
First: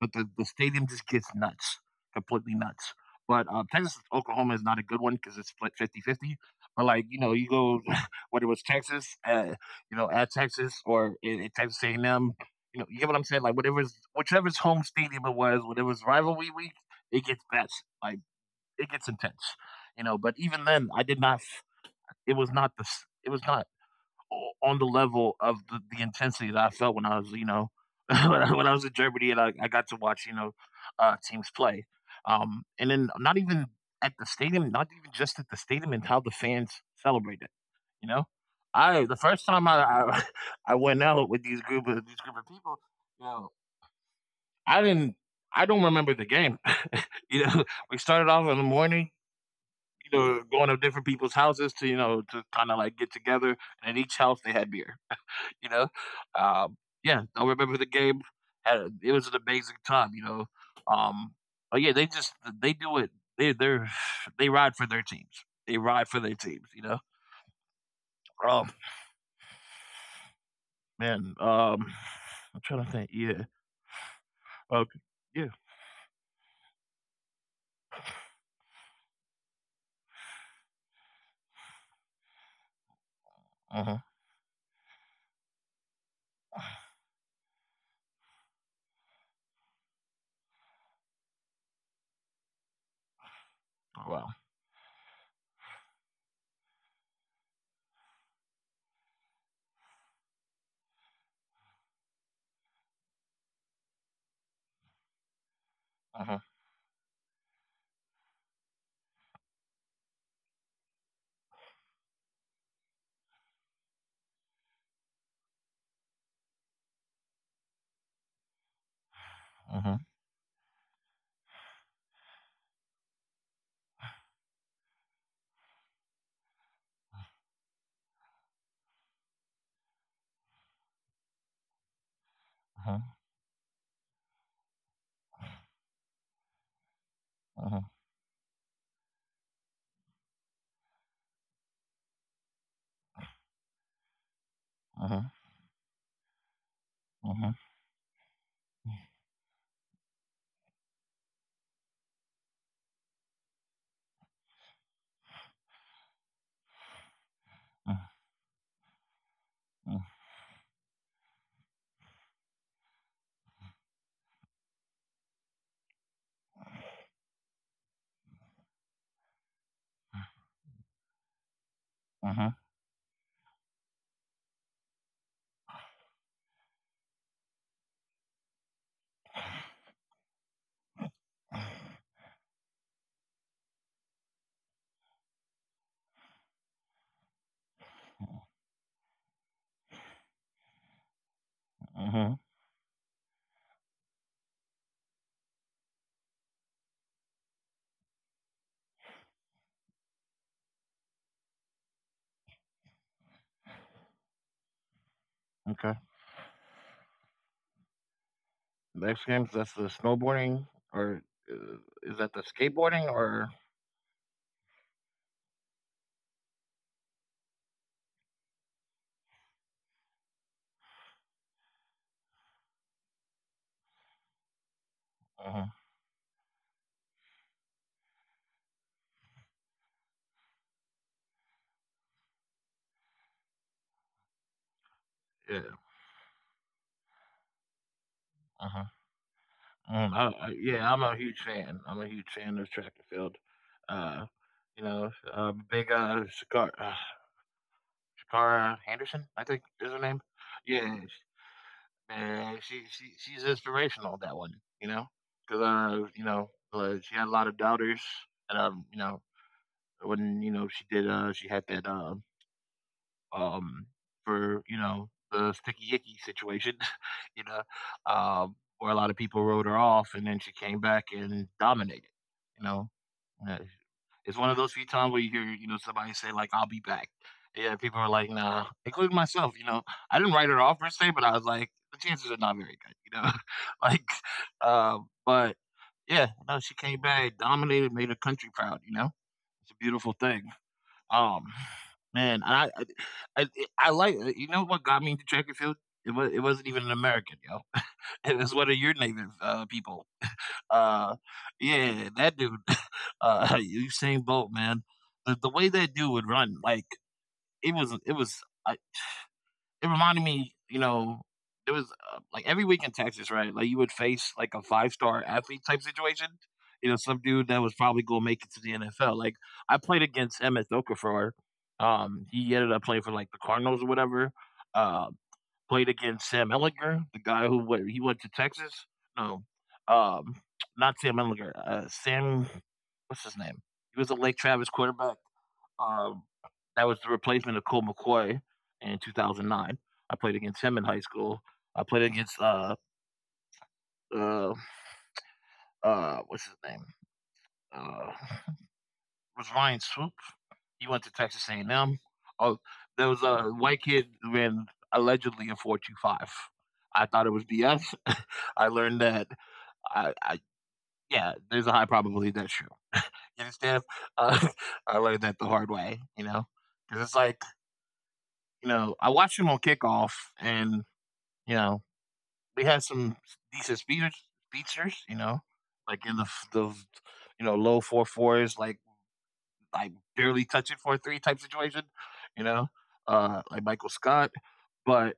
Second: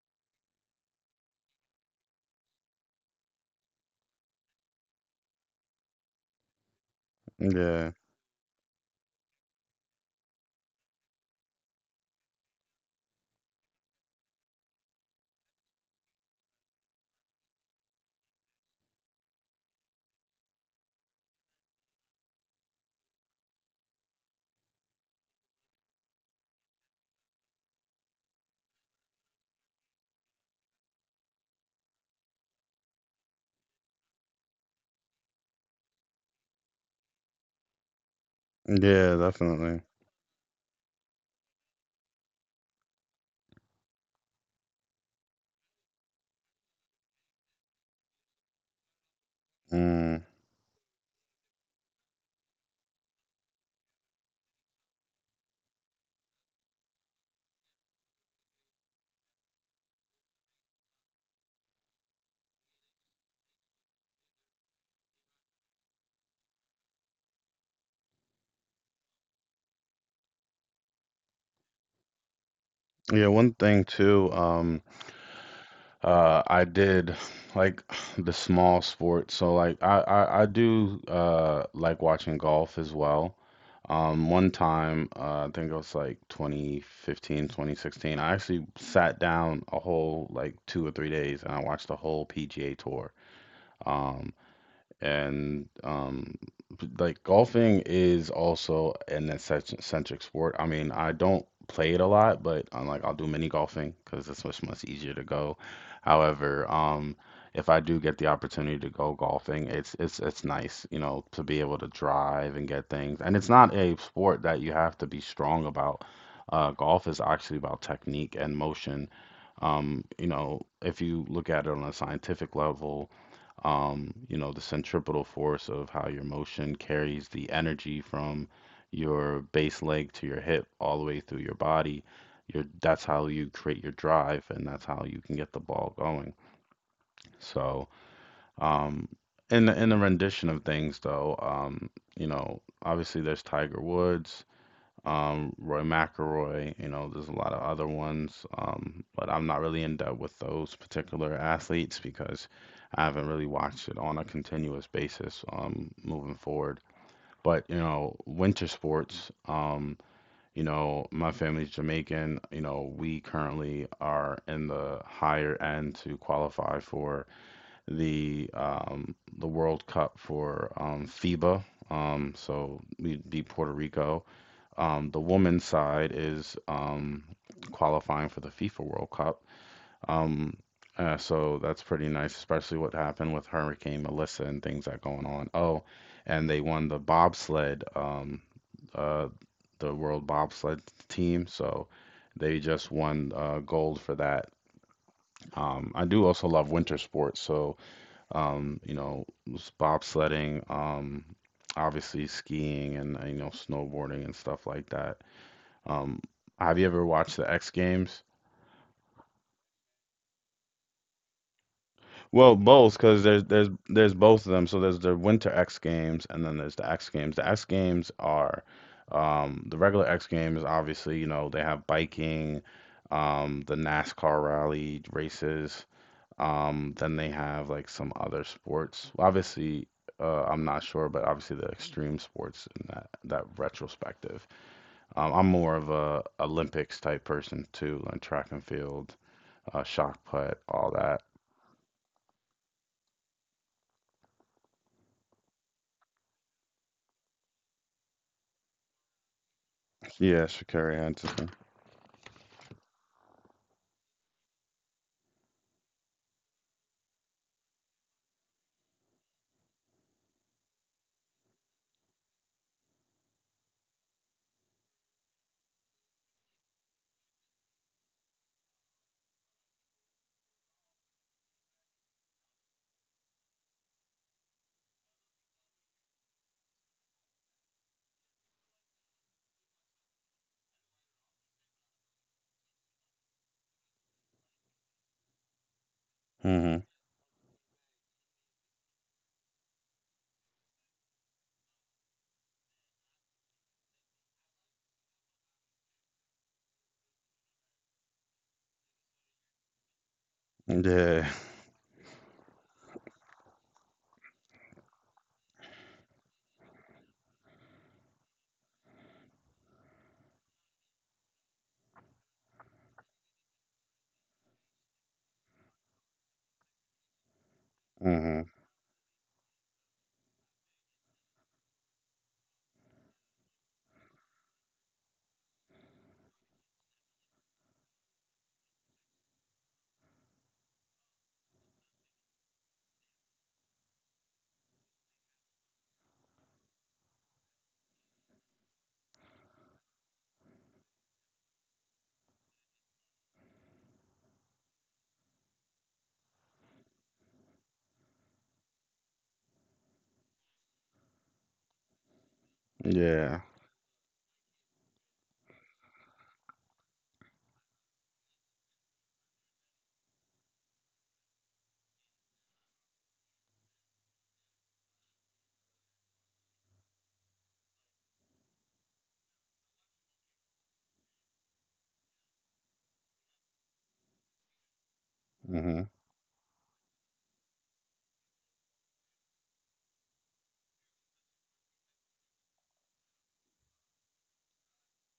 A: but the stadium just gets nuts, completely nuts. But Texas Oklahoma is not a good one because it's split 50-50. But like you go
B: Yeah.
A: whether it was Texas, at Texas or at Texas A&M, you get what I'm saying. Like whatever's whichever's home stadium it was, whatever's rivalry week, it gets best. Like it gets intense. But even then, I did not. It was not the. It was not on the level of the intensity that I felt when I was, you know, when I was in Germany and I got to watch, teams play. And then not even at the stadium, not even just at the stadium and how the fans celebrate it. You know, I the
B: Yeah,
A: first time
B: definitely.
A: I went out with these group of people, you know, I didn't. I don't remember the game. you know, we started off in the morning. You
B: Mm.
A: know, going to different people's houses to kind of like get together, and at each house they had beer. You know? Um, yeah, I remember the game. Had it was an amazing time, you know? Um, but yeah, they do it. They, they're, they ride for their teams. They ride for their teams, you know? Oh, man. I'm trying to think.
B: Yeah,
A: Yeah.
B: one thing too,
A: Okay. Yeah.
B: I did like the small sports. So like I do like watching golf as well.
A: Uh-huh.
B: One time, I think it was like 2015, 2016. I actually sat down a whole like 2 or 3 days and I watched the whole PGA Tour.
A: oh, Wow.
B: Um, and like golfing is also an eccentric sport. I mean, I don't play it a lot, but I'll do mini golfing because it's much easier to go.
A: Uh-huh.
B: However, if I do get the opportunity to go golfing, it's nice, you know, to be able to drive and get things. And it's not a sport that you have to be strong about. Golf is actually about technique and motion.
A: Uh-huh.
B: You know, if you look at it on a scientific level, you know, the centripetal force of how your motion carries the energy from your base leg to your hip all the way through your body. Your
A: Uh-huh.
B: That's how you create your drive, and that's how you can get the ball going.
A: Uh-huh.
B: So, um, in the rendition of things, though, you know, obviously there's Tiger Woods,
A: Uh-huh.
B: Roy McIlroy. You know, there's a
A: Uh-huh.
B: lot of other ones, but I'm not really in depth with those particular athletes because I haven't really watched it on a continuous basis, moving forward. But you know, winter sports.
A: Uh-huh.
B: You know, my family's Jamaican. You know, we currently are in the higher end to qualify for the World Cup for FIBA.
A: Uh-huh.
B: So we'd be Puerto Rico. The women's side is qualifying for the FIFA World Cup. Um, so that's pretty nice, especially what happened with Hurricane Melissa and things that going on. Oh, and they won the bobsled, uh, the world bobsled team. So
A: Uh-huh.
B: they just won, gold for that. I do also love winter sports. So, you know, bobsledding, obviously skiing and, you know, snowboarding and stuff like that.
A: Okay.
B: Um, have you ever watched the X Games?
A: Next games, that's the snowboarding, or uh, is that the
B: Well, both,
A: skateboarding,
B: because there's
A: or?
B: there's there's both of them. So there's the Winter X Games, and then there's the X Games. The X Games are, the regular X Games. Obviously, you know they have biking, the NASCAR rally
A: Uh-huh.
B: races. Then they have like some other sports. Obviously, I'm not sure, but obviously the extreme sports in that retrospective. I'm
A: Yeah.
B: more of a Olympics type person too, like track and
A: Uh-huh.
B: field, shock
A: I
B: put, all
A: yeah, I'm a
B: that.
A: huge fan. I'm a huge fan of track and field. Uh, big Shakara Henderson, I think is her name.
B: Yeah, Shakari
A: Yeah, sh-
B: Hutchinson.
A: uh, she she she's inspirational. That one, you know, because she had a lot of doubters, and when she did, she had that um, for the sticky icky situation, you know, where a lot of people wrote her off, and then she came back and dominated. You know, Uh, it's one of those few times where you hear somebody say like I'll be back. Yeah, people are like, nah, including myself. I didn't write her off per se, but I was like, the chances are not very good. Like, uh, but yeah, no, she
B: Mm-hmm.
A: came back, dominated, made her country proud. It's a beautiful thing. Um, man, I, I I like you know what got me into track and field. It wasn't even an American, yo. It was one of your native people. Uh,
B: Yeah.
A: yeah, that dude, Usain Bolt, man. The way that dude would run, like it was. I it reminded me, there was like every week in Texas, right? Like you would face like a five-star athlete type situation. Some dude that was probably going to make
B: Mm-hmm.
A: it to the NFL. Like I played against Emmett Okafor. He ended up playing for like the Cardinals or whatever. Uh, played against Sam Ellinger, the guy who went. He went to Texas. No, um, not Sam Ellinger. Sam, what's his name? He was a Lake Travis quarterback. Um, that was the replacement of Cole McCoy in 2009. I played against him in high school. I played against uh what's his name? Uh, was Ryan Swoop? He went to Texas A&M. Oh, there was
B: Yeah.
A: a white kid who ran allegedly a 425. I thought it was BS. I learned that I yeah, there's a high probability that's true. You understand? Uh, I learned that the hard way, because it's like you know I watched him on kickoff and You know, we had some decent speeders speedsters, you know,
B: Mm-hmm.
A: like in the you know low 4.4s, like barely touching 4.3 type situation, you know, like Michael Scott, but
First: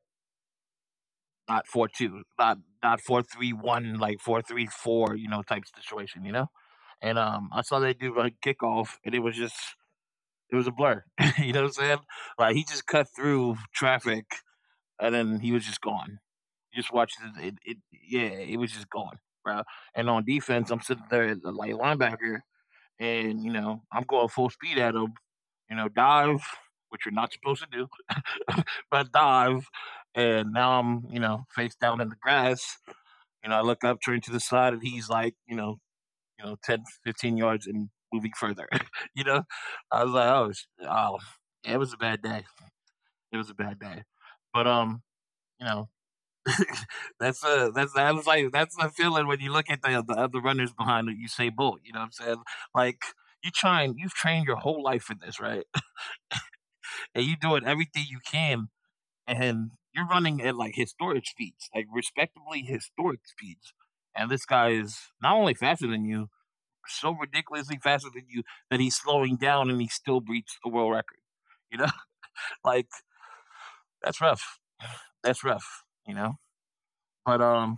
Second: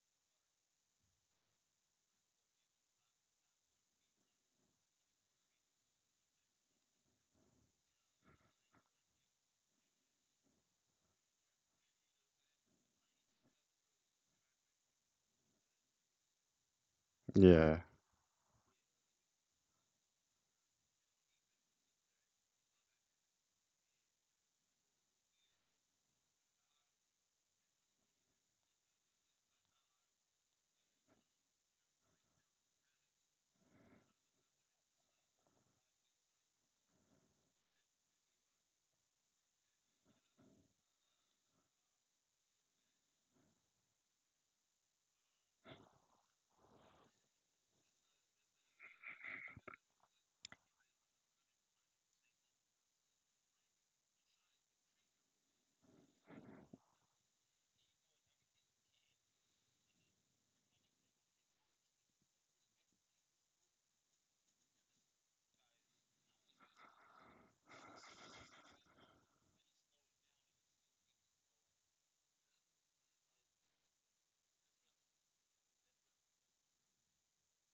A: not 4.2, not 4.31, like 4.34, you know, type situation, you know. And I saw they do like kickoff, and it was a blur, you know what I'm saying? Like he just cut through traffic, and then he was just gone. Just watched it,
B: Yeah.
A: yeah, it was just gone, bro. And on defense, I'm sitting there as a light linebacker, and I'm going full speed at him. Dive, which you're not supposed to do, but dive. And now I'm, face down in the grass. You know, I look up, turn to the side, and he's like, 10, 15 yards and moving further. you know, I was like, oh, oh, yeah, it was a bad day. It was a bad day. But you know, that's that was like that's the feeling when you look at the other runners behind you say Bolt, you know what I'm saying? Like you've trained your whole life for this, right? And you doing everything you can and you're running at like historic speeds, like respectably historic speeds. And this guy is not only faster than you, so ridiculously faster than you that he's slowing down and he still breached the world record. You know? Like that's rough. That's rough, you know? But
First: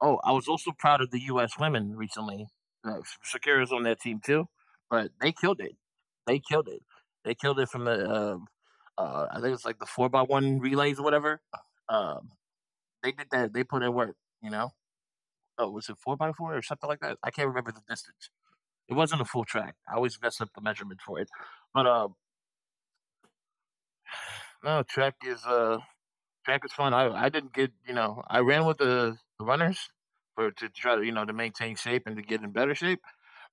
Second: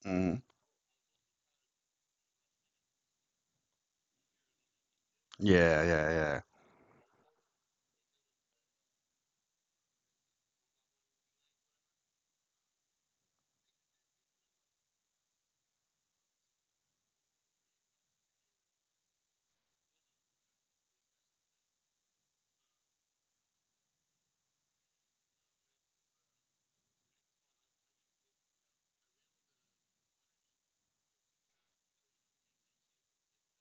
A: oh, I
B: Mm-hmm.
A: was also proud of the U.S. women recently. Uh, Shakira's on that team too, but they killed it.
B: Yeah. Yeah.
A: They
B: Yeah.
A: killed it. They killed it from the I think it's like the 4x1 relays or whatever. Um, they did that. They put in work. You know, oh, was it 4x4 or something like that? I can't remember the distance. It wasn't a full track. I always mess up the measurement for it. But no, track was fun. I didn't get I ran with the runners for to try to to maintain shape and to get in better shape.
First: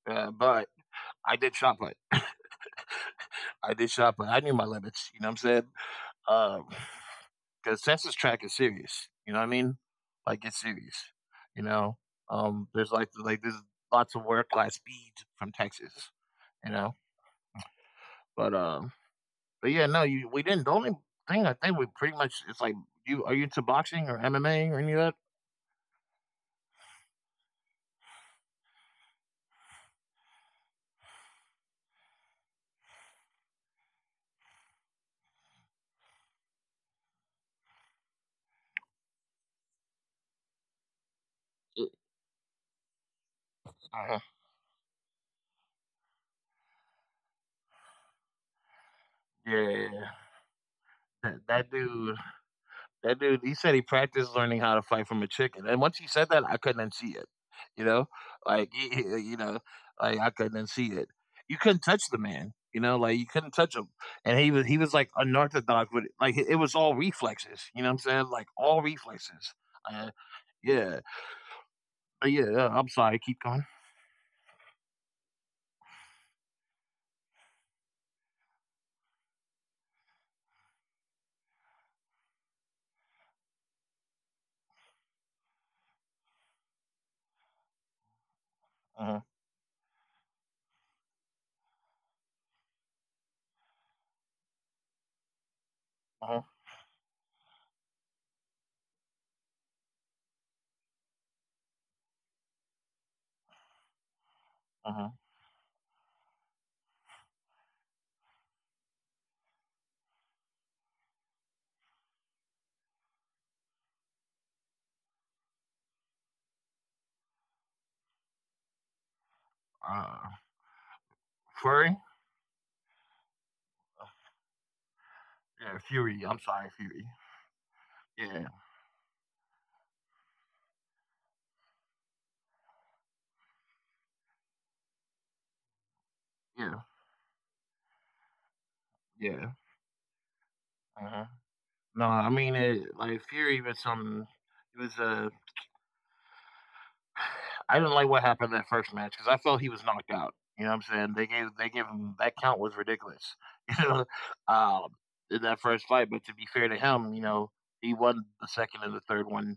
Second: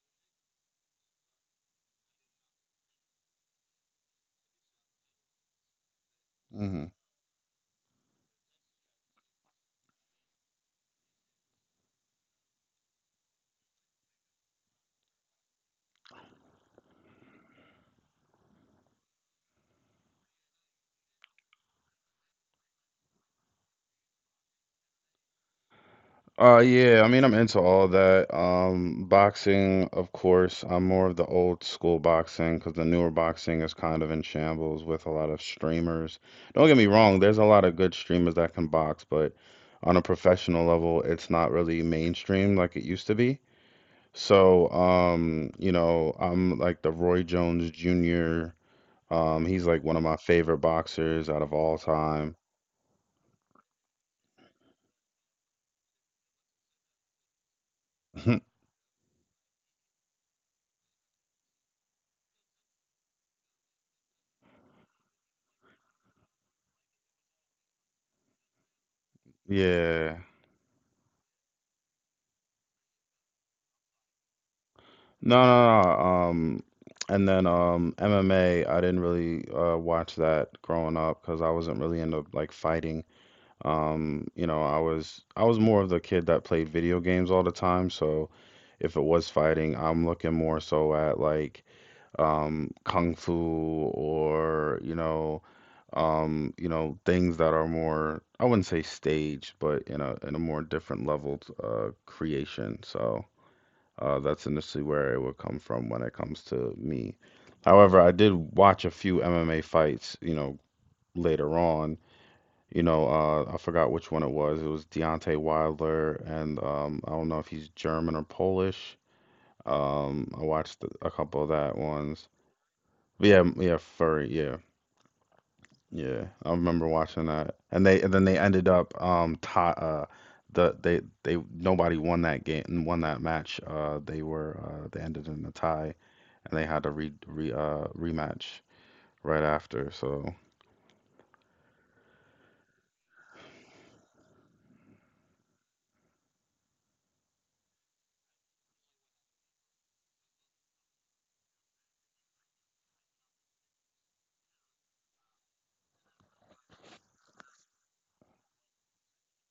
A: But I did shot put. I did shot put. I knew my limits. You know what I'm saying?
B: Mm-hmm.
A: Because census track is serious. You know what I mean? Like it's serious. You know, there's like there's lots of work class speed from Texas. You know, but um, but yeah, no, you we didn't. The only thing I think we pretty much it's like you are you into boxing or MMA or any of that?
B: Yeah. I mean, I'm into all that. Boxing, of course. I'm more of the old school boxing because the newer boxing is kind of in shambles with a lot of streamers. Don't get me wrong. There's a lot of good streamers that can box, but on a professional level, it's not really mainstream like it used to be.
A: Uh,
B: So, you know, I'm like the Roy Jones Jr.
A: yeah,
B: He's
A: yeah,
B: like one
A: yeah.
B: of my favorite
A: That
B: boxers out of
A: that
B: all
A: dude
B: time.
A: that dude, he said he practiced learning how to fight from a chicken, and once he said that, I couldn't unsee it, you know? Like, I couldn't unsee it. You couldn't touch the man, you know? Like, you couldn't touch him, and he was, like, unorthodox but like, it was all reflexes, you know what I'm saying? Like, all reflexes. Uh,
B: Yeah.
A: yeah. But, yeah, yeah, I'm sorry, keep going.
B: No, no, no. And then MMA, I didn't really watch that growing up because I wasn't really into like fighting. You know, I was more of the kid that played video games all the time, so if it
A: Uh-huh,
B: was fighting, I'm looking more so at like kung fu or,
A: uh-huh,
B: you know, things that are more I wouldn't say staged, but in a more different leveled creation. So, that's initially
A: uh-huh.
B: where it would come from when it comes to me. However, I did watch a few MMA fights, you know, later on. I forgot which one it was. It was Deontay Wilder, and I don't know if he's German or Polish.
A: Uh,
B: I watched a couple of that
A: Fury?
B: ones. But yeah, furry, yeah,
A: Yeah, Fury,
B: yeah.
A: I'm
B: I
A: sorry,
B: remember
A: Fury.
B: watching that, and they and then
A: Yeah,
B: they ended up tie, the they nobody won that game and won that match. They ended in a tie, and they
A: yeah,
B: had to re re rematch
A: yeah.
B: right after. So,
A: Uh-huh. No, I mean it. Like Fury, even some, it was I didn't like what happened in that first match because I felt he was knocked out. You know what I'm saying? They gave him that count was ridiculous. You know, um, in that first fight. But to be fair to him, he won the second and the third one.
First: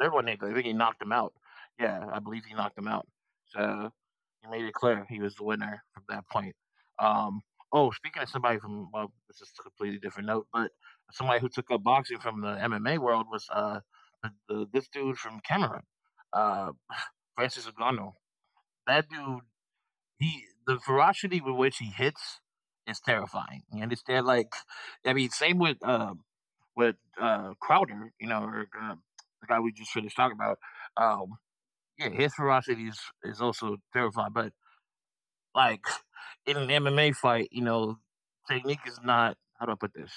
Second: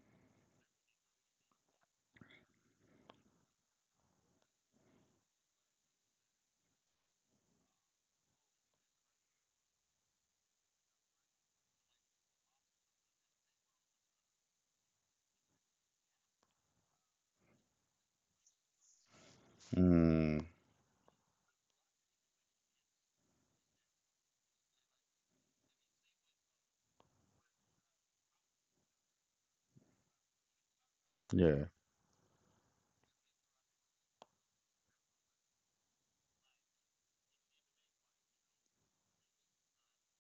A: Third one, Nick, I think he knocked him out. Yeah, I believe he knocked him out. So he made it clear he was the winner from that point. Um, oh, speaking of somebody from, well, this is a completely different note, but somebody who took up boxing from the MMA world was this dude from Cameroon, uh, Francis Ngannou. That dude
B: mm,
A: he the ferocity with which he hits is terrifying. You understand? Like, I mean, same with Crowder, or the guy we just finished talking about. Um,
B: yeah,
A: yeah, his ferocity is also terrifying. But like in an MMA fight, technique is not. How do I put this?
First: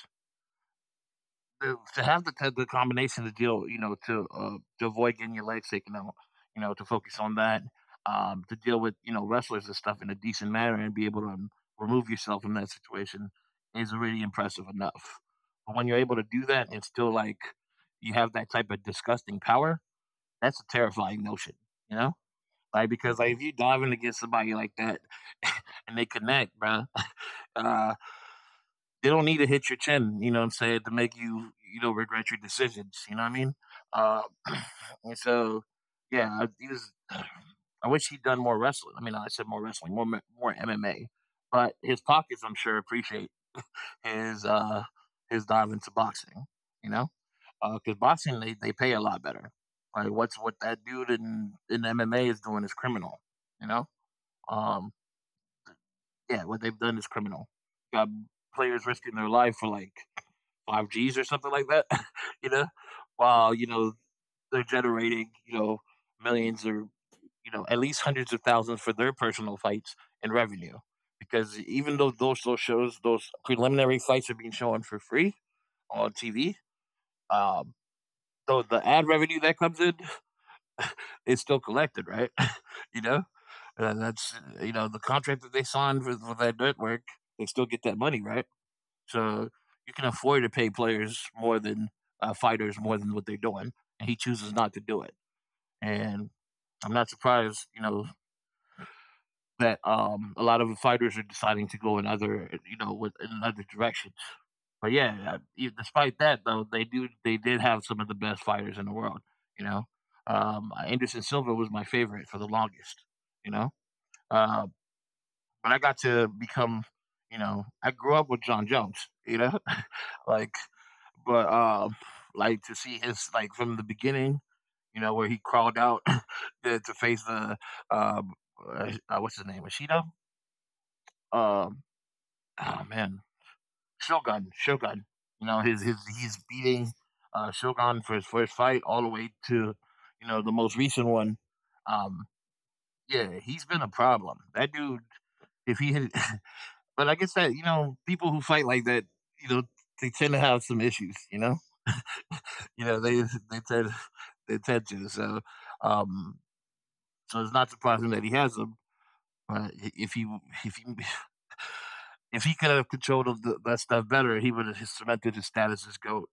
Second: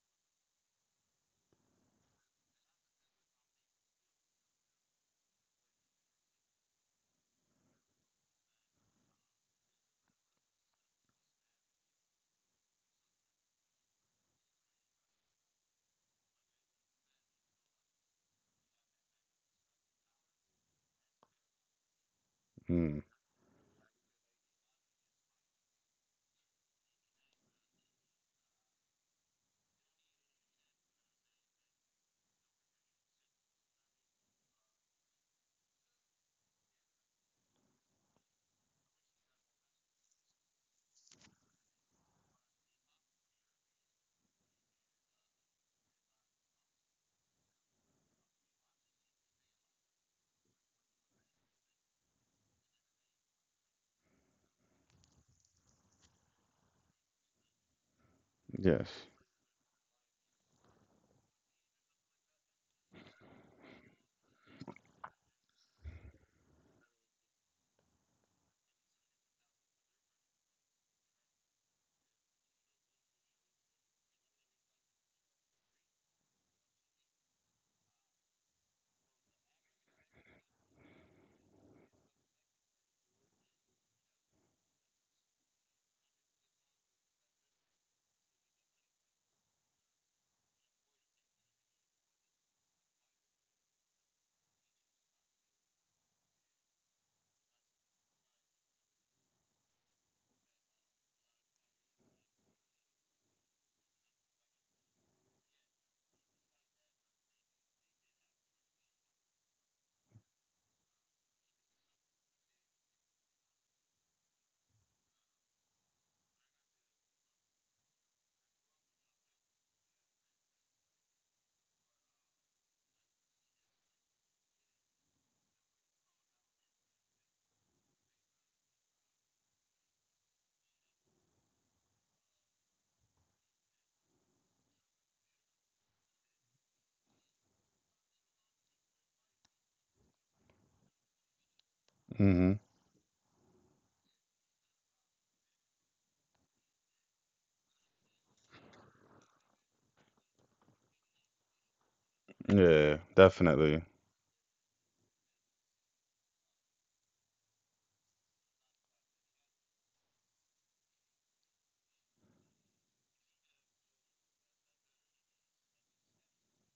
A: To have the combination to deal, to avoid getting your legs taken out, to focus on that, to deal with wrestlers and stuff in a decent manner and be able to remove yourself from that situation is already impressive enough. But when you're able to do that and still like you have that type of disgusting power, that's a terrifying notion, you know. Like
B: mm,
A: because like if you dive in against somebody like that and they connect, bruh, uh, they don't need to hit your chin, you know what I'm saying, to make you, regret your decisions, you know what I mean? Uh, and so, yeah, I wish he'd done more wrestling. I mean, I said more wrestling, more MMA. But his pockets, I'm sure, appreciate his uh his dive into boxing. You know, because boxing they pay a lot better. Like what that dude in MMA is doing is criminal. You know, um, yeah, what they've done is criminal. Got players
B: yes.
A: risking their life for like 5 G's or something like that, you know, while they're generating millions or at least hundreds of thousands for their personal fights and revenue. Because even though those shows, those preliminary fights are being shown for free on TV, um, though the ad revenue that comes in is still collected, right? you know, you know the contract that they signed for that network, they still get that money, right? So you can afford to pay players more than fighters more than what they're doing, and he chooses not to do it. And I'm not surprised, that a lot of fighters are deciding to go in other, you know, with in another direction. But yeah, despite that though, they did have some of the best fighters in the world. You know, Anderson Silva was my favorite for the longest. You know, uh, but I got to become, I grew up with John Jones. You know, like but like to see his like from the beginning, where he crawled out to face the uh, what's his name, Ishida. Um, oh man, Shogun, Shogun. You know, his he's beating Shogun for his first fight all the way to the most recent one. Um,
B: Mhm.
A: yeah, he's been a problem. That dude, if he had, but like I guess that people who fight like that, you know, they tend to have some issues. You know.
B: Yeah,
A: They they
B: definitely.
A: tend they tend to. Um, so, it's not surprising that he has them. But if he if he could have controlled that stuff better, he would have cemented his status as goat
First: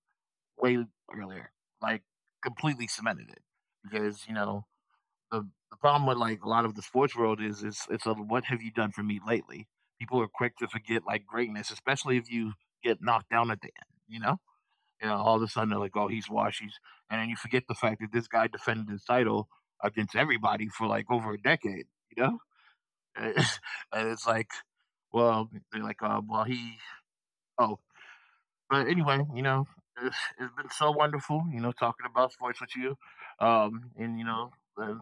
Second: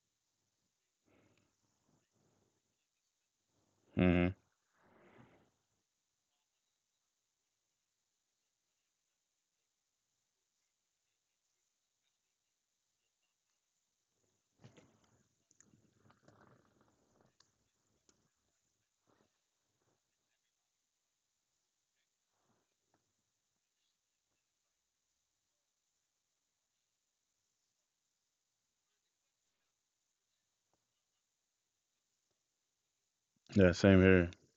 A: way earlier, like completely cemented it. Because
B: Hmm.
A: the problem with like a lot of the sports world is it's a what have you done for me lately? People are quick to forget like greatness, especially if you get knocked down at the end. You know. All of a sudden they're like, "Oh, he's washies," and then you forget the fact that this guy defended his title against everybody for like over a decade. You know, and it's like, well, they're like, well, he, oh, but anyway, it's been so wonderful, talking about sports with you, um,
B: Yeah,
A: and you
B: same
A: know,
B: here.
A: uh,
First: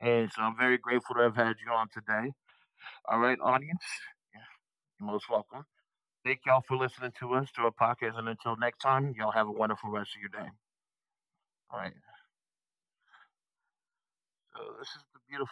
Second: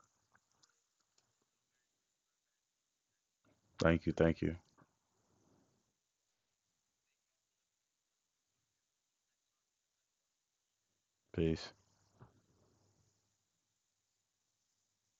A: and so I'm very grateful to have had you on today. All right, audience,
B: Thank you, thank you.
A: you're most welcome. Thank y'all for listening to our podcast, and until next time, y'all have a wonderful rest of your day.
B: Peace.
A: All right, so this is the beautiful.